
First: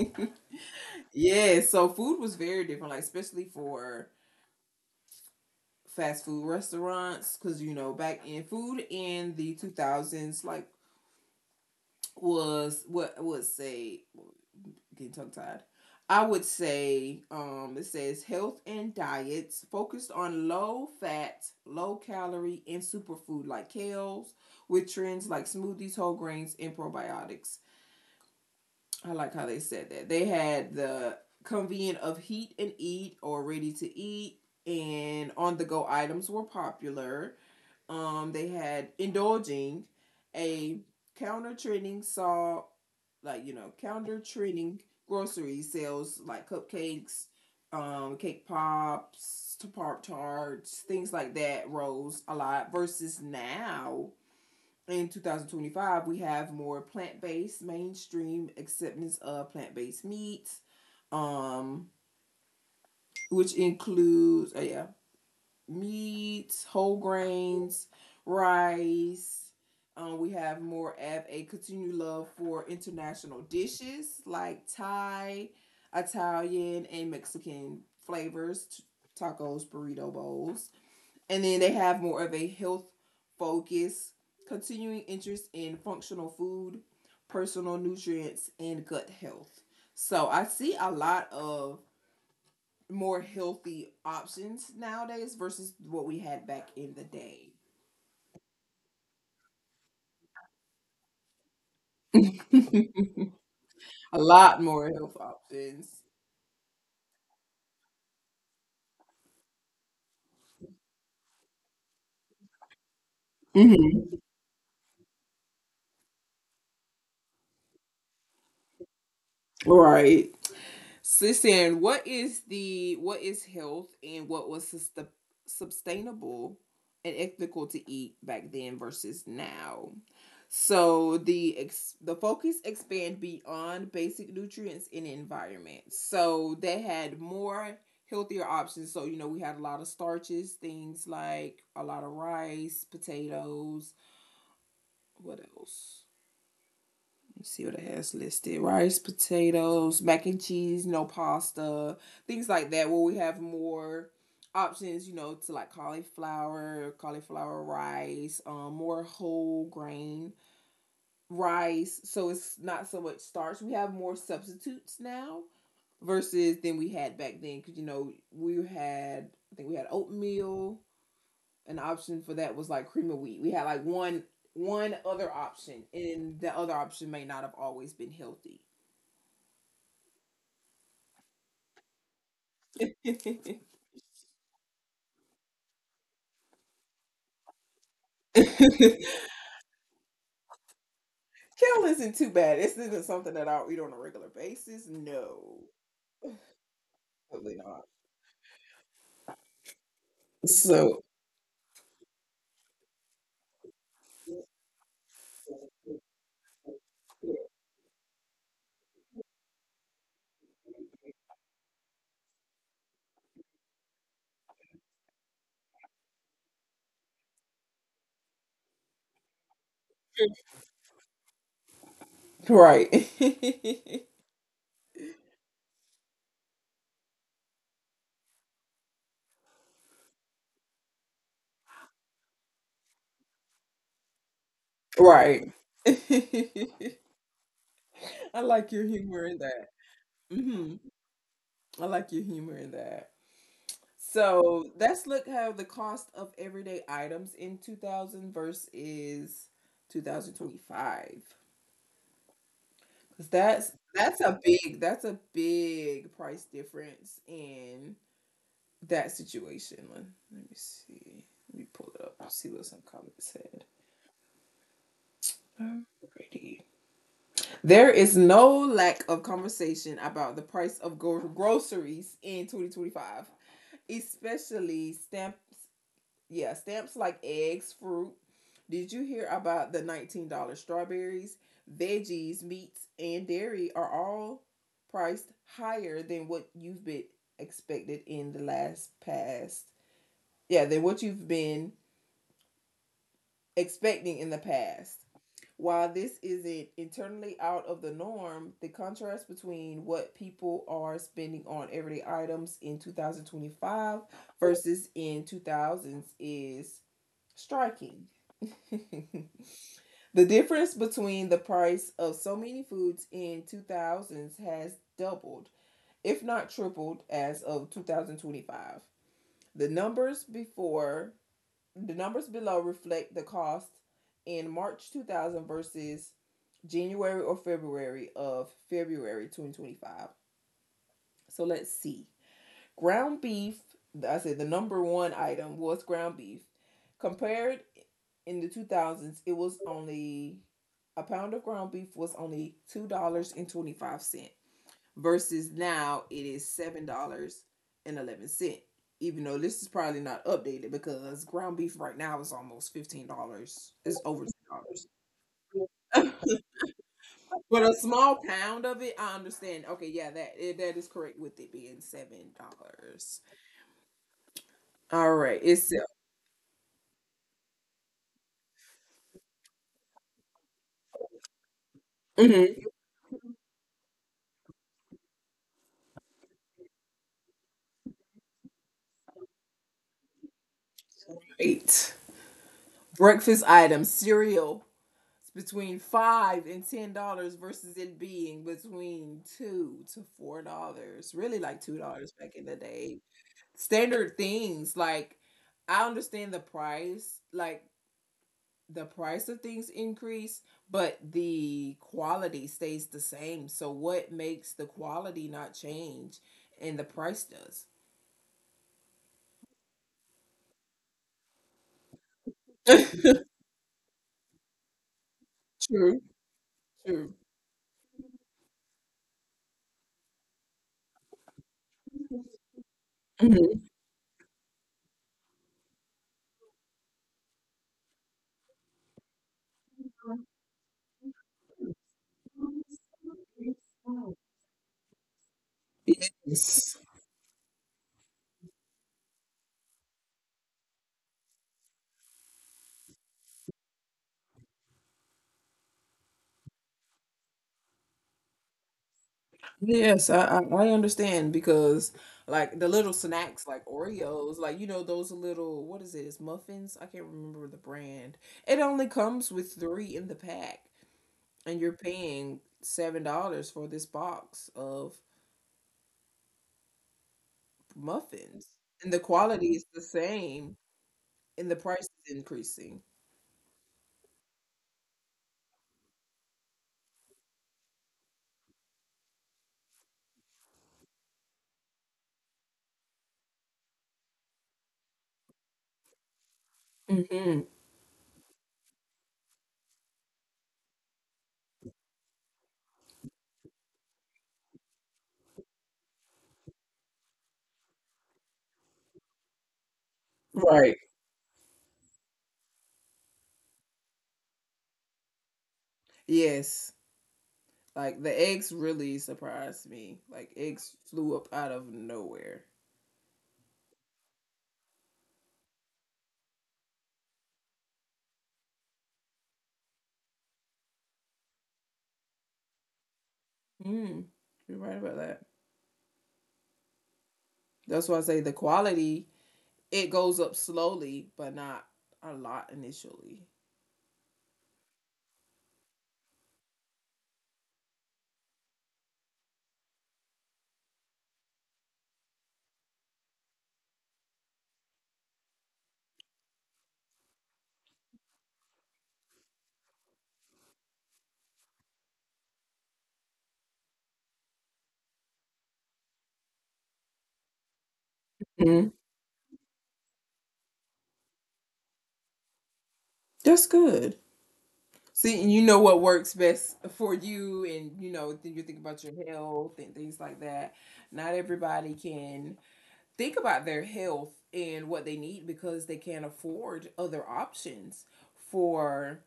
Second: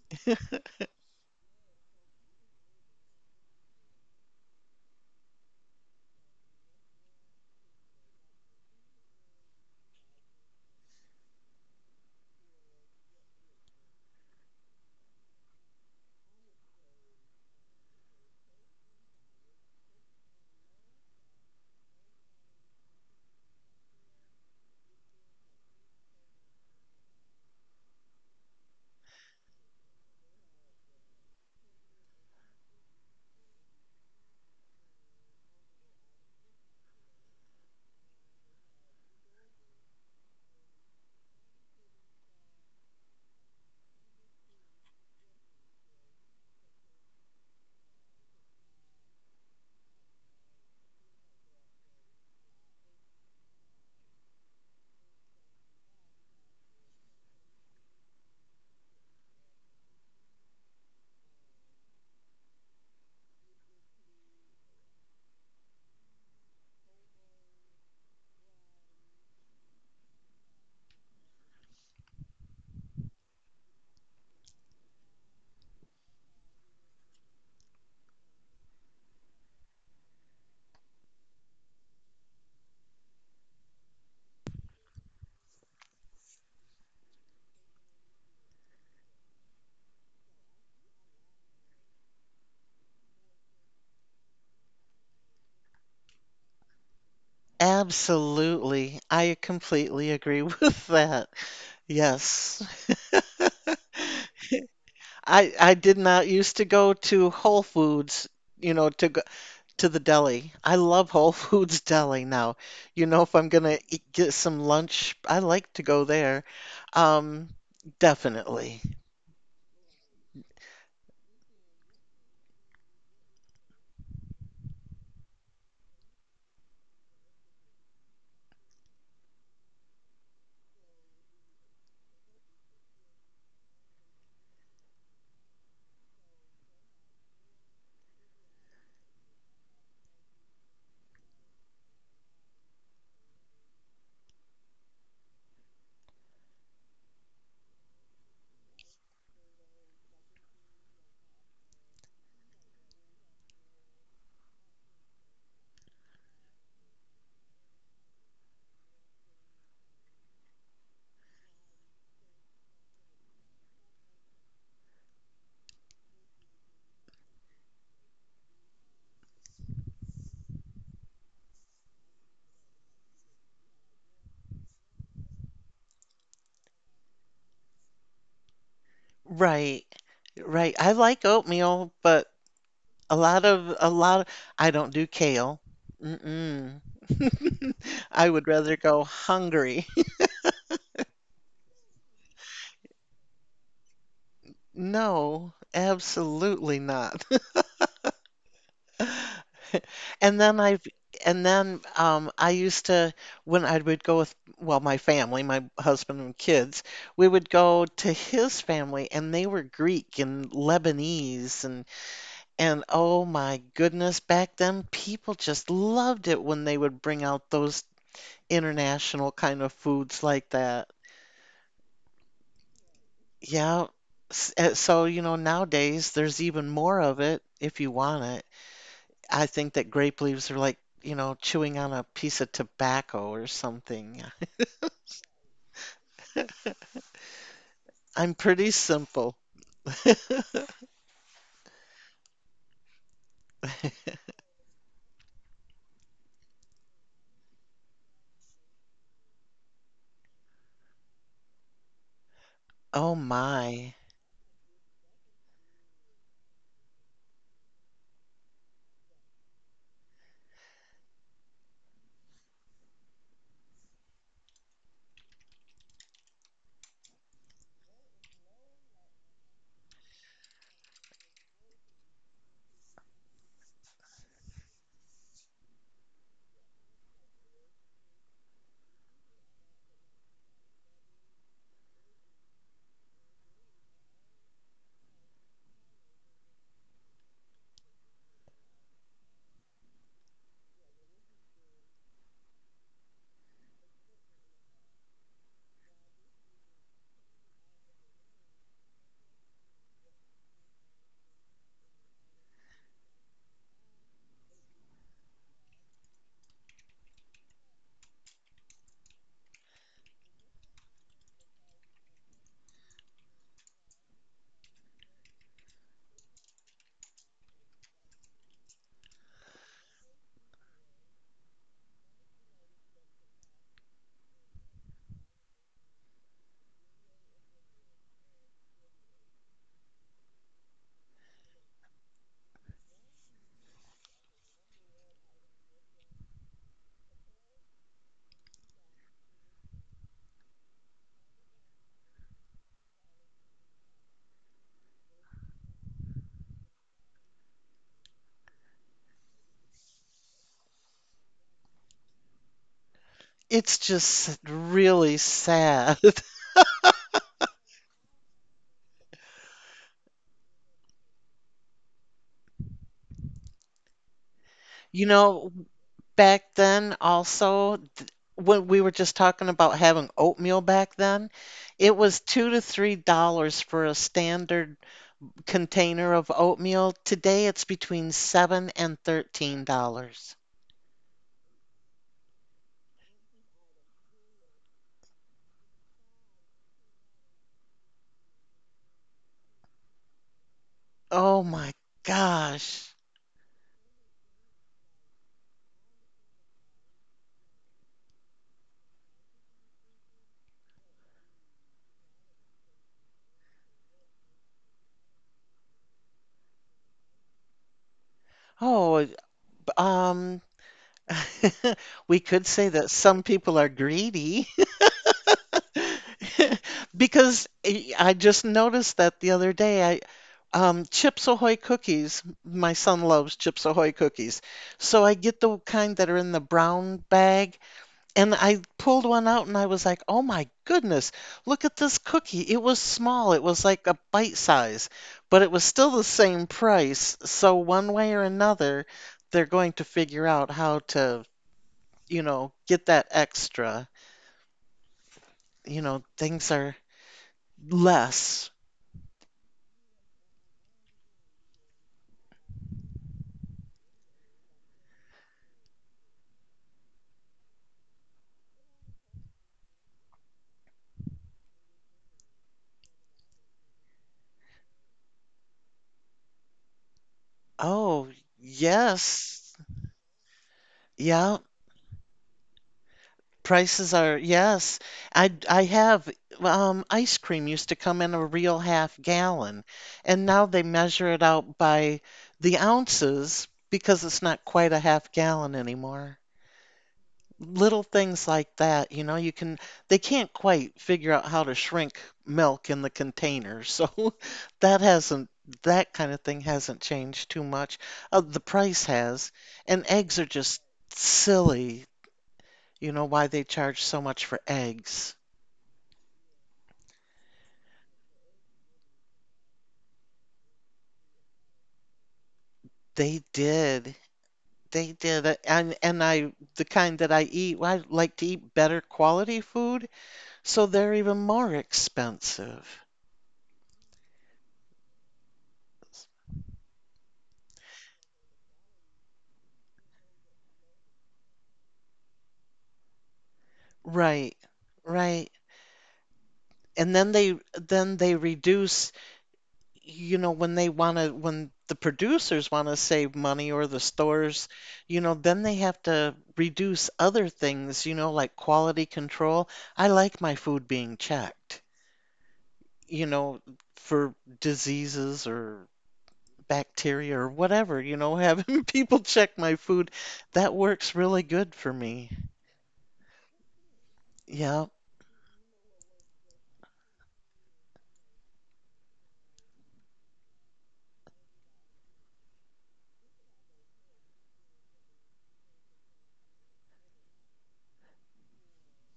Yeah, so food was very different, like, especially for fast food restaurants. Because, you know back in food in the two thousands, like, was what I would say, getting tongue tied, I would say, um it says health and diets focused on low fat, low calorie and superfood like kales, with trends like smoothies, whole grains and probiotics. I like how they said that. They had the convenient of heat and eat or ready to eat and on the go items were popular. Um, they had indulging a counter trending saw, like you know, counter trending grocery sales like cupcakes, um, cake pops, pop tarts, things like that rose a lot. Versus now in twenty twenty-five, we have more plant based mainstream acceptance of plant based meats, um, which includes oh yeah, meats, whole grains, rice. Um, we have more of a continued love for international dishes like Thai, Italian, and Mexican flavors, tacos, burrito bowls. And then they have more of a health focus, continuing interest in functional food, personal nutrients, and gut health. So I see a lot of more healthy options nowadays versus what we had back in the day.
Absolutely. I completely agree with that. Yes.
A lot more health
I I
options.
did not used to go to Whole Foods, you know, to go to the deli. I love Whole Foods deli now. You know, if I'm gonna
Mm-hmm.
eat, get some lunch, I like to go there. Um, Definitely.
All right. So saying what is the what is health and what was sust- sustainable and ethical to eat back then versus now? So the ex- the focus expand beyond basic nutrients and environment. So they had more healthier options. So you know we had a lot of starches, things like a lot of rice, potatoes. What else? Let's see what it has listed: rice, potatoes, mac and cheese, no pasta, things like that. Where we have more options, you know, to like cauliflower, cauliflower rice, um, more whole grain rice. So it's not so much starch. We have more substitutes now versus than we had back then. Because you know we had, I think we had oatmeal. An option for that was like cream of wheat. We had like one one other option, and the other option may not have always been healthy.
Right. Right. I like oatmeal, but a lot
Kale
of a lot of, I don't do kale. Mm-mm. I would rather go hungry.
isn't too bad. This isn't something that I'll eat on a regular basis.
No,
No,
absolutely not.
probably not.
And then I've
So,
and then um, I used to when I would go with, well, my family, my husband and kids, we would go to his family and they were Greek and Lebanese and and oh my goodness, back then people just loved it when they would bring out those international kind of foods like that.
right.
Yeah. S- uh, So, you know, nowadays there's even more of it if you want it. I think that grape leaves are like, you know, chewing on a piece of tobacco or something.
Right.
I'm
I like
pretty
your humor in
simple.
that. Hmm. I like your humor in that. So, let's look how the cost of everyday items in two thousand versus two thousand twenty-five.
Oh
Cause that's
my.
that's a big that's a big price difference in that situation. Let, me see. Let me pull it up. I'll see what some comments said. Alrighty. There is no lack of conversation about the price of gro- groceries in twenty twenty-five, especially stamps. Yeah, stamps like eggs, fruit. Did you hear about the nineteen dollar strawberries? Veggies, meats, and dairy are all priced higher than what you've been expected in the last past. Yeah, than what you've been expecting in the past. While this isn't internally out of the norm, the contrast between what people are spending on everyday items in two thousand twenty-five versus in two thousands is striking. The difference between the price of so many foods in two thousands has doubled, if not tripled, as of two thousand twenty-five. The numbers before the numbers below reflect the cost in March two thousand versus January or February of February twenty twenty-five. So let's see. Ground beef, I said the number one item was ground beef. Compared in the two thousands, it was only a pound of ground beef was only two dollars and twenty-five cents versus now it is seven dollars and eleven cent. Even though this is probably not updated because ground beef right now is almost fifteen dollars.
It's
It's over
just
ten
really sad.
dollars. But a small pound of it, I understand. Okay, yeah, that eh, that is correct with it being seven dollars. All
You
right,
know,
it's
back then also, th- when we were just talking about having oatmeal back then, it was
Mhm.
two to three dollars for a standard container of oatmeal. Today it's between seven and thirteen dollars.
eight breakfast items cereal. Between five and ten dollars versus it being between two to four dollars. Really,
Oh
like two
my
dollars back in the day.
gosh.
Standard things. Like I understand the price, like the price of things increase, but the quality stays the same. So what makes the quality not change and the price does?
Oh, um, we could say that some people are greedy
True, true.
because I I just noticed that the other day. I um, Chips Ahoy cookies. My son loves
Mhm.
Chips Ahoy cookies, so I get the kind that are in the brown bag. And I pulled one out and I was like, "Oh my goodness, look at this cookie! It was small. It was like a bite size, but it was still the same
Yes.
price. So one way or another, they're going to figure out how to." You know, get that extra. You know, things are less.
Yes, I, I I understand because like the little snacks like Oreos, like you know those little what is it? It's muffins. I can't remember the brand. It only comes with three in the pack, and you're paying seven dollars for this box of
Oh,
muffins, and the quality
yes.
is the same, and
Yeah,
the price is increasing.
prices are, yes. I I have um ice cream used to come in a real half gallon, and now they measure it out by the ounces because it's not quite a half gallon anymore.
Hmm.
Little things like that, you know, you can they can't quite figure out how to shrink milk in the container. So that hasn't that kind of thing hasn't changed too much. Uh, the price has, and eggs are just
Right.
silly, you know, why they charge so much for eggs.
Yes. Like the eggs really surprised me. Like eggs flew up out of nowhere.
They did. They did. Uh, And and I the kind that I eat, well, I like to eat better quality food, so they're even more expensive.
Mm, you're right about that. That's why I say the quality it goes up slowly, but not a lot initially.
Right. Right. And then they then they reduce, you know, when they want to when the producers want to save money, or the stores, you know, then they have to reduce other things, you know, like quality control. I like my food being checked, you know, for diseases or bacteria or whatever, you know,
Mm-hmm.
having people check my food, that works really good for me.
That's good.
Yeah.
See, and you know what works best for you, and you know, then you think about your health and things like that. Not everybody can think about their health and what they need because they can't afford other options for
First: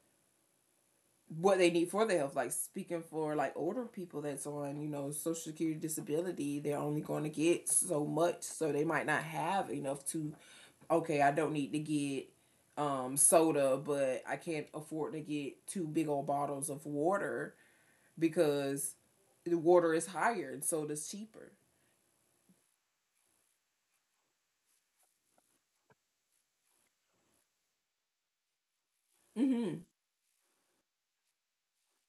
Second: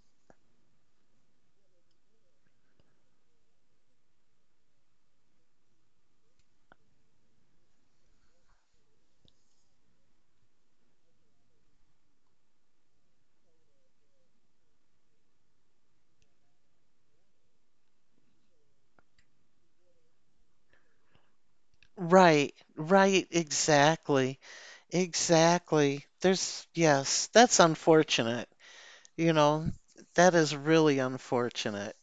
what they need for their health. Like speaking for like older people that's on, you know, social security disability, they're only going to get so much, so they might not have enough to. Okay, I don't need to get um soda, but I can't afford to get two big old bottles of water because the water is higher and soda's cheaper.
Right, right, exactly. Exactly. There's, yes, that's unfortunate. You know,
Mm-hmm.
that is really unfortunate.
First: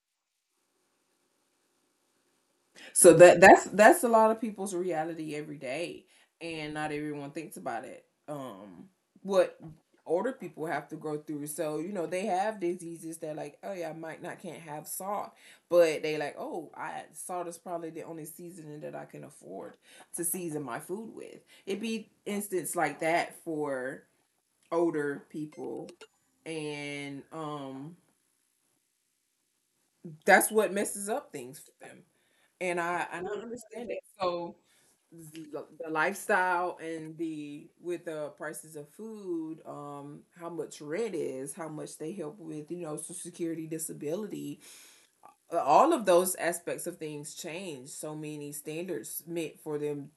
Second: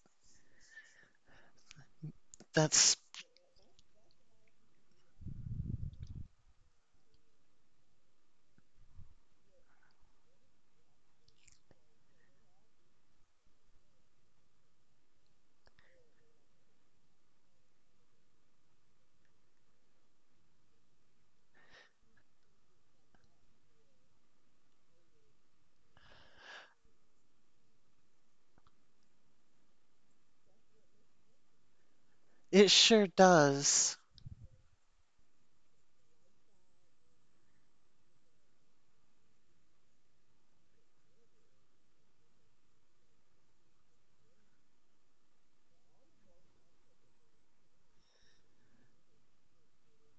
That's,
So that that's that's a lot of people's reality every day, and not everyone thinks about it. Um, what older people have to go through. So you know they have diseases that like, oh yeah, I might not can't have salt, but they like, oh, I salt is probably the only seasoning that I can afford to season my food with. It'd be instance like that for older people, and um, that's what messes up things for them,
it
and
sure
I I don't understand
does.
it. So the the lifestyle and the with the prices of food, um, how much rent is, how much they help with, you know, social security, disability, uh, all of those aspects of things change. So many standards meant for them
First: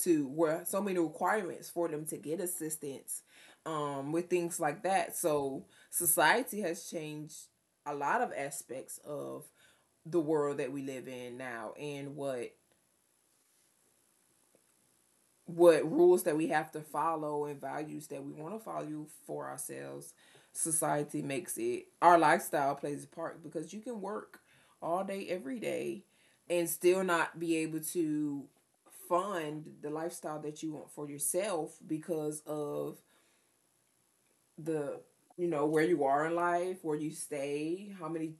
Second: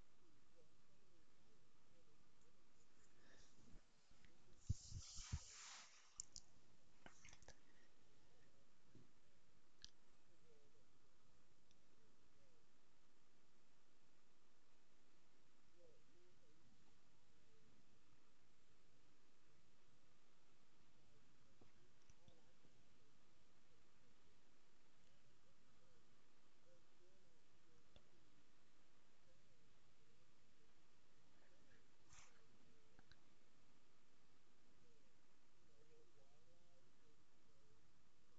to where so many requirements for them to get assistance, um, with things like that. So society has changed a lot of aspects of the world that we live in now and what what rules that we have to follow and values that we want to follow for ourselves. Society makes it our lifestyle plays a part because you can work all day every day and still not be able to fund the lifestyle that you want for yourself because of the you know where you are in life, where you stay, how many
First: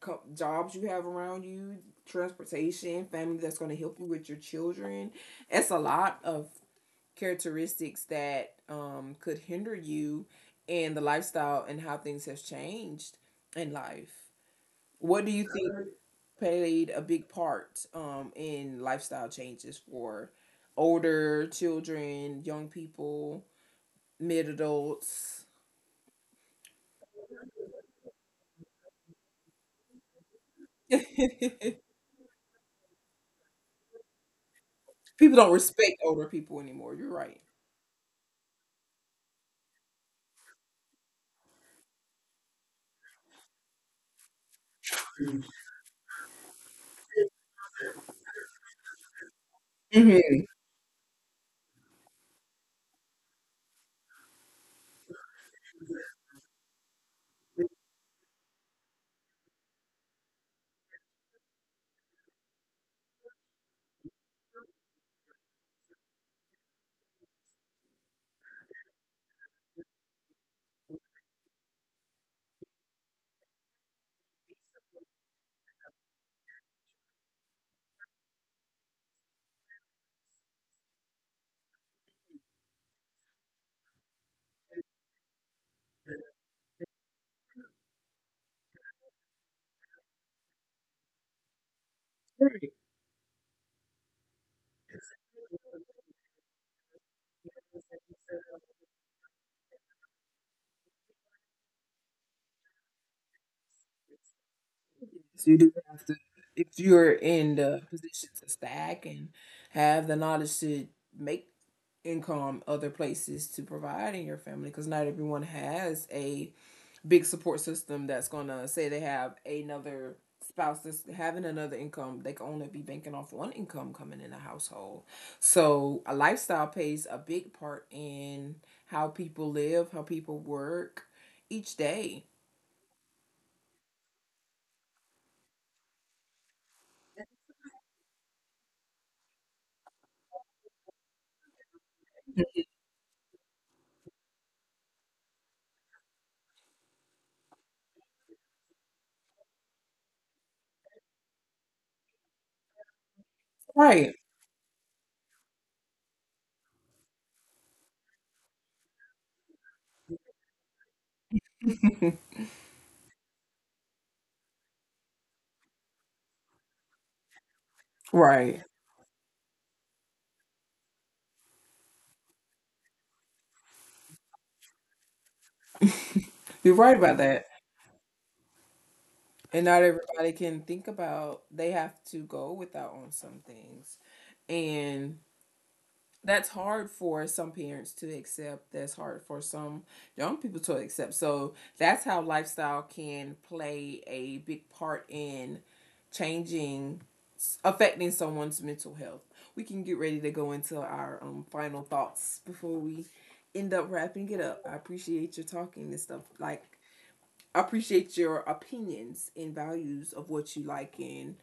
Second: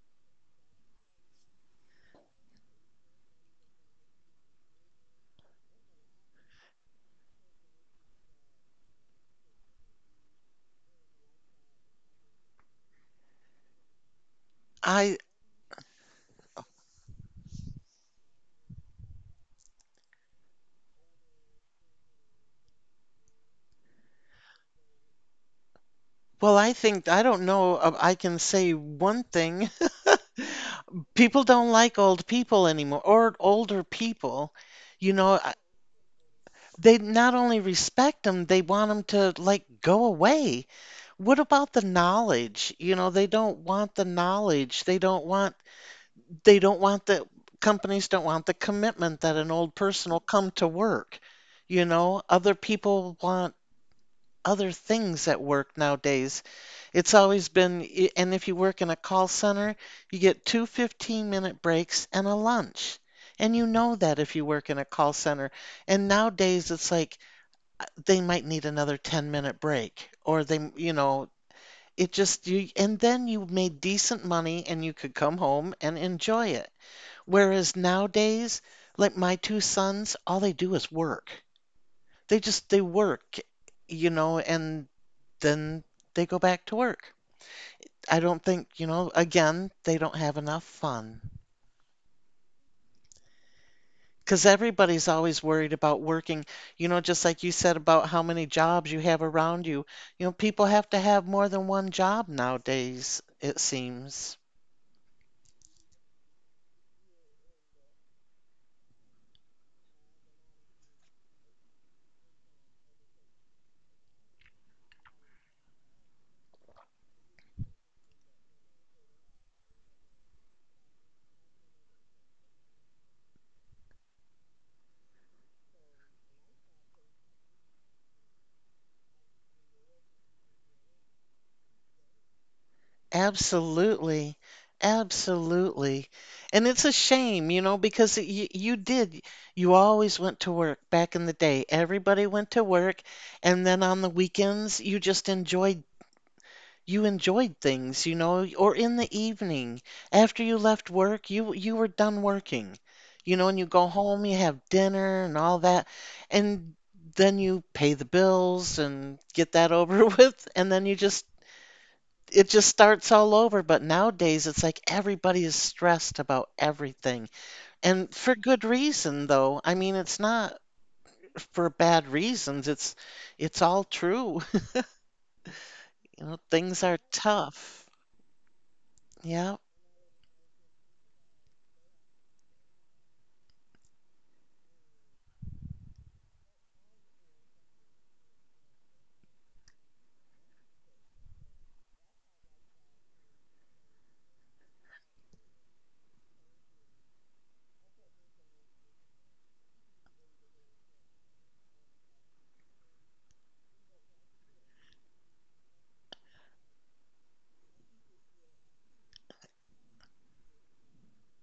co- jobs you have around you, transportation, family that's going to help you with your children. It's a lot of characteristics that um, could hinder you and the lifestyle and how things have changed in life.
I,
What do you think played a big part um, in lifestyle changes for older children, young people, mid adults?
well, I think, I don't know, uh, I can say one thing. People don't like old people anymore, or older people. You
People
know,
don't
I-
respect older people anymore.
they
You're
not
right.
only respect them, they want them to, like, go away. What about the knowledge? You know, they don't want the knowledge. They don't want they don't want the Companies don't want the commitment that an old person will
Mhm.
come to work. You know, other people want other things at work nowadays. It's always been, i- and if you work in a call center, you get two fifteen minute breaks and a lunch. And you know that if you work in a call center. And nowadays it's like uh, they might need another ten minute break, or they, you know, it just you and then you made decent money and you could come home and enjoy it. Whereas nowadays, like my two sons, all they do is work. They just they work, you know, and then they go back to work. I don't think, you know, again, they don't have enough fun. Because everybody's always worried about working, you know, just like you said about how many jobs you have around you. You know, people have to have more than one job nowadays, it seems.
So you do have to, if you're in the position to stack and have the knowledge to make income other places to provide in your family, because not everyone has a big support system that's gonna say they have another spouse that's having another income. They can only be banking off one income coming in a household. So a lifestyle plays a big part in how people live, how people work each day.
Absolutely. Absolutely. And it's a shame, you know, because it, you, you did, you always went to work back in the day. Everybody went to work, and then on the weekends, you just enjoyed, you enjoyed things, you know, or in the evening after you left work, you you were done working, you know, and you go
Right.
home, you have dinner and all that, and then you pay the bills and get that over with, and then you just it just starts all over. But nowadays, it's like everybody is stressed about everything. And for
Right.
good reason, though. I mean, it's not for bad reasons. It's it's all true. You know,
You're
things
right
are
about that.
tough. Yeah.
And not everybody can think about they have to go without on some things. And that's hard for some parents to accept. That's hard for some young people to accept. So that's how lifestyle can play a big part in changing, affecting someone's mental health. We can get ready to go into our um, final thoughts before we end up wrapping it up. I appreciate your talking and stuff. Like I appreciate your opinions and values of what you like in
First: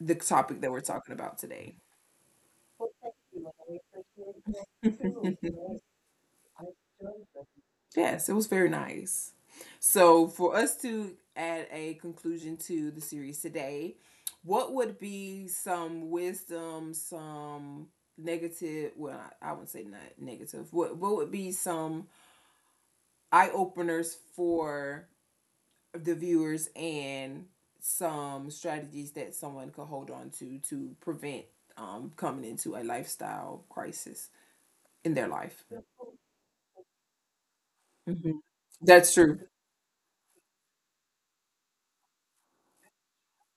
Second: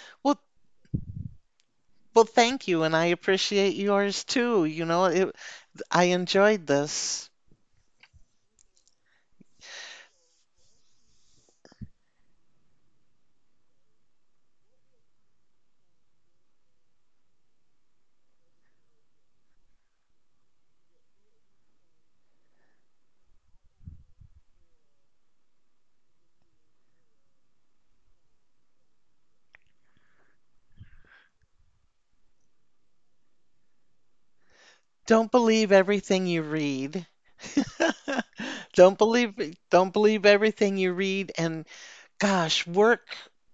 the
Well,
topic that we're talking about today.
well, thank you,
Well,
and I
thank you, and
appreciate
I
yours too. You
appreciate that
know,
too.
it, I enjoyed
Yes, I enjoyed
this.
this. Yes, it was very nice. So, for us to add a conclusion to the series today, what would be some wisdom, some negative, well, I I wouldn't say not negative, what, what would be some eye openers for the viewers and some strategies that someone could hold on to to prevent um, coming into a lifestyle crisis in their
Don't
life.
believe everything you read.
Mm-hmm.
Don't
That's
believe
true.
don't believe everything you read, and gosh, work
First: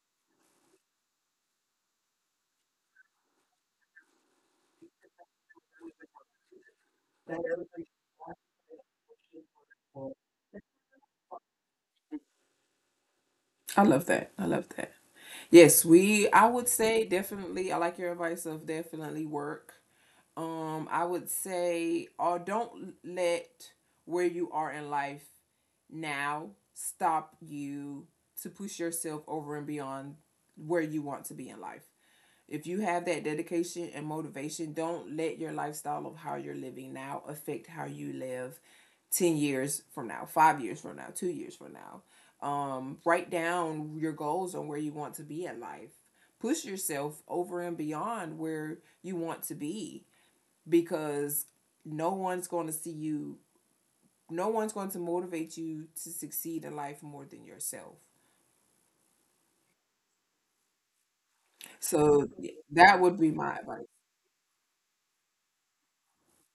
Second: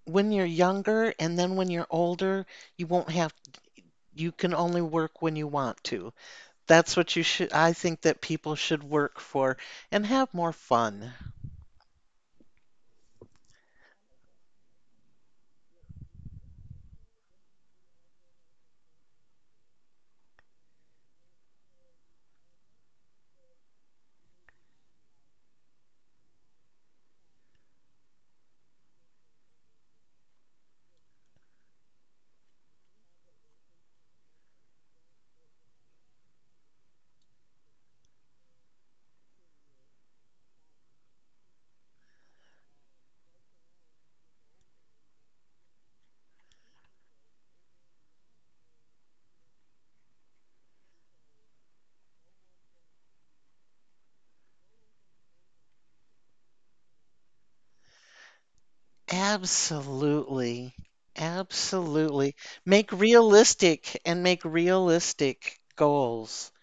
when you're younger, and then when you're older, you won't have you can only work when you want to. That's what you should I think that people should work for, and have more fun.
I love that. I love that. Yes, we, I would say definitely, I like your advice of definitely work. Um, I would say, or don't let where you are in life now stop you to push yourself over and beyond where you want to be in life. If you have that dedication and motivation, don't let your lifestyle of how you're living now affect how you live ten years from now, five years from now, two years from now. Um, write down your goals on where you want to be in life. Push yourself over and beyond where you want to be because no one's going to see you, no one's going to motivate you to succeed in life more than yourself,
Absolutely.
so
Absolutely. Make
that would be my advice.
realistic and make realistic goals.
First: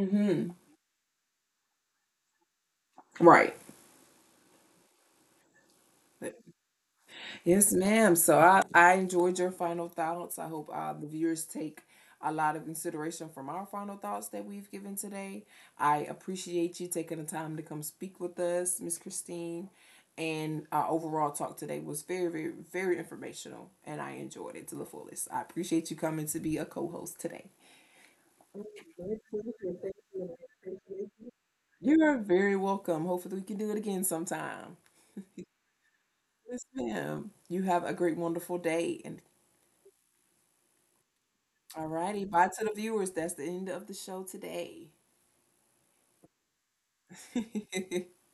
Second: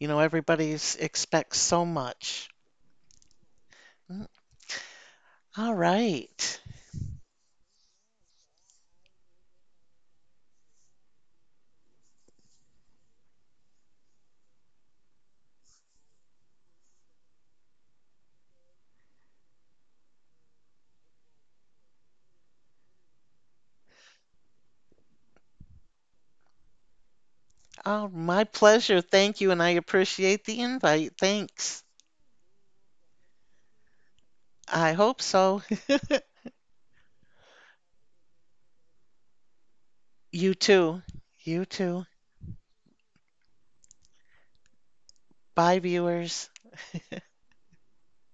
You know, everybody expects so much.
Right.
Mm. All right.
Yes, ma'am. So I, I enjoyed your final thoughts. I hope uh, the viewers take a lot of consideration from our final thoughts that we've given today. I appreciate you taking the time to come speak with us, Miss Christine. And our overall talk today was very, very, very informational, and I enjoyed it to the fullest. I appreciate you coming to be a co host today.
Oh, my pleasure. Thank you. And I appreciate the invite. Thanks.
You're very welcome. Hopefully, we can do it again sometime.
I hope so.
Yes, ma'am. You have a great, wonderful day, and
You too. You
all
too.
righty. Bye to the viewers. That's the end of the show today.
Bye, viewers.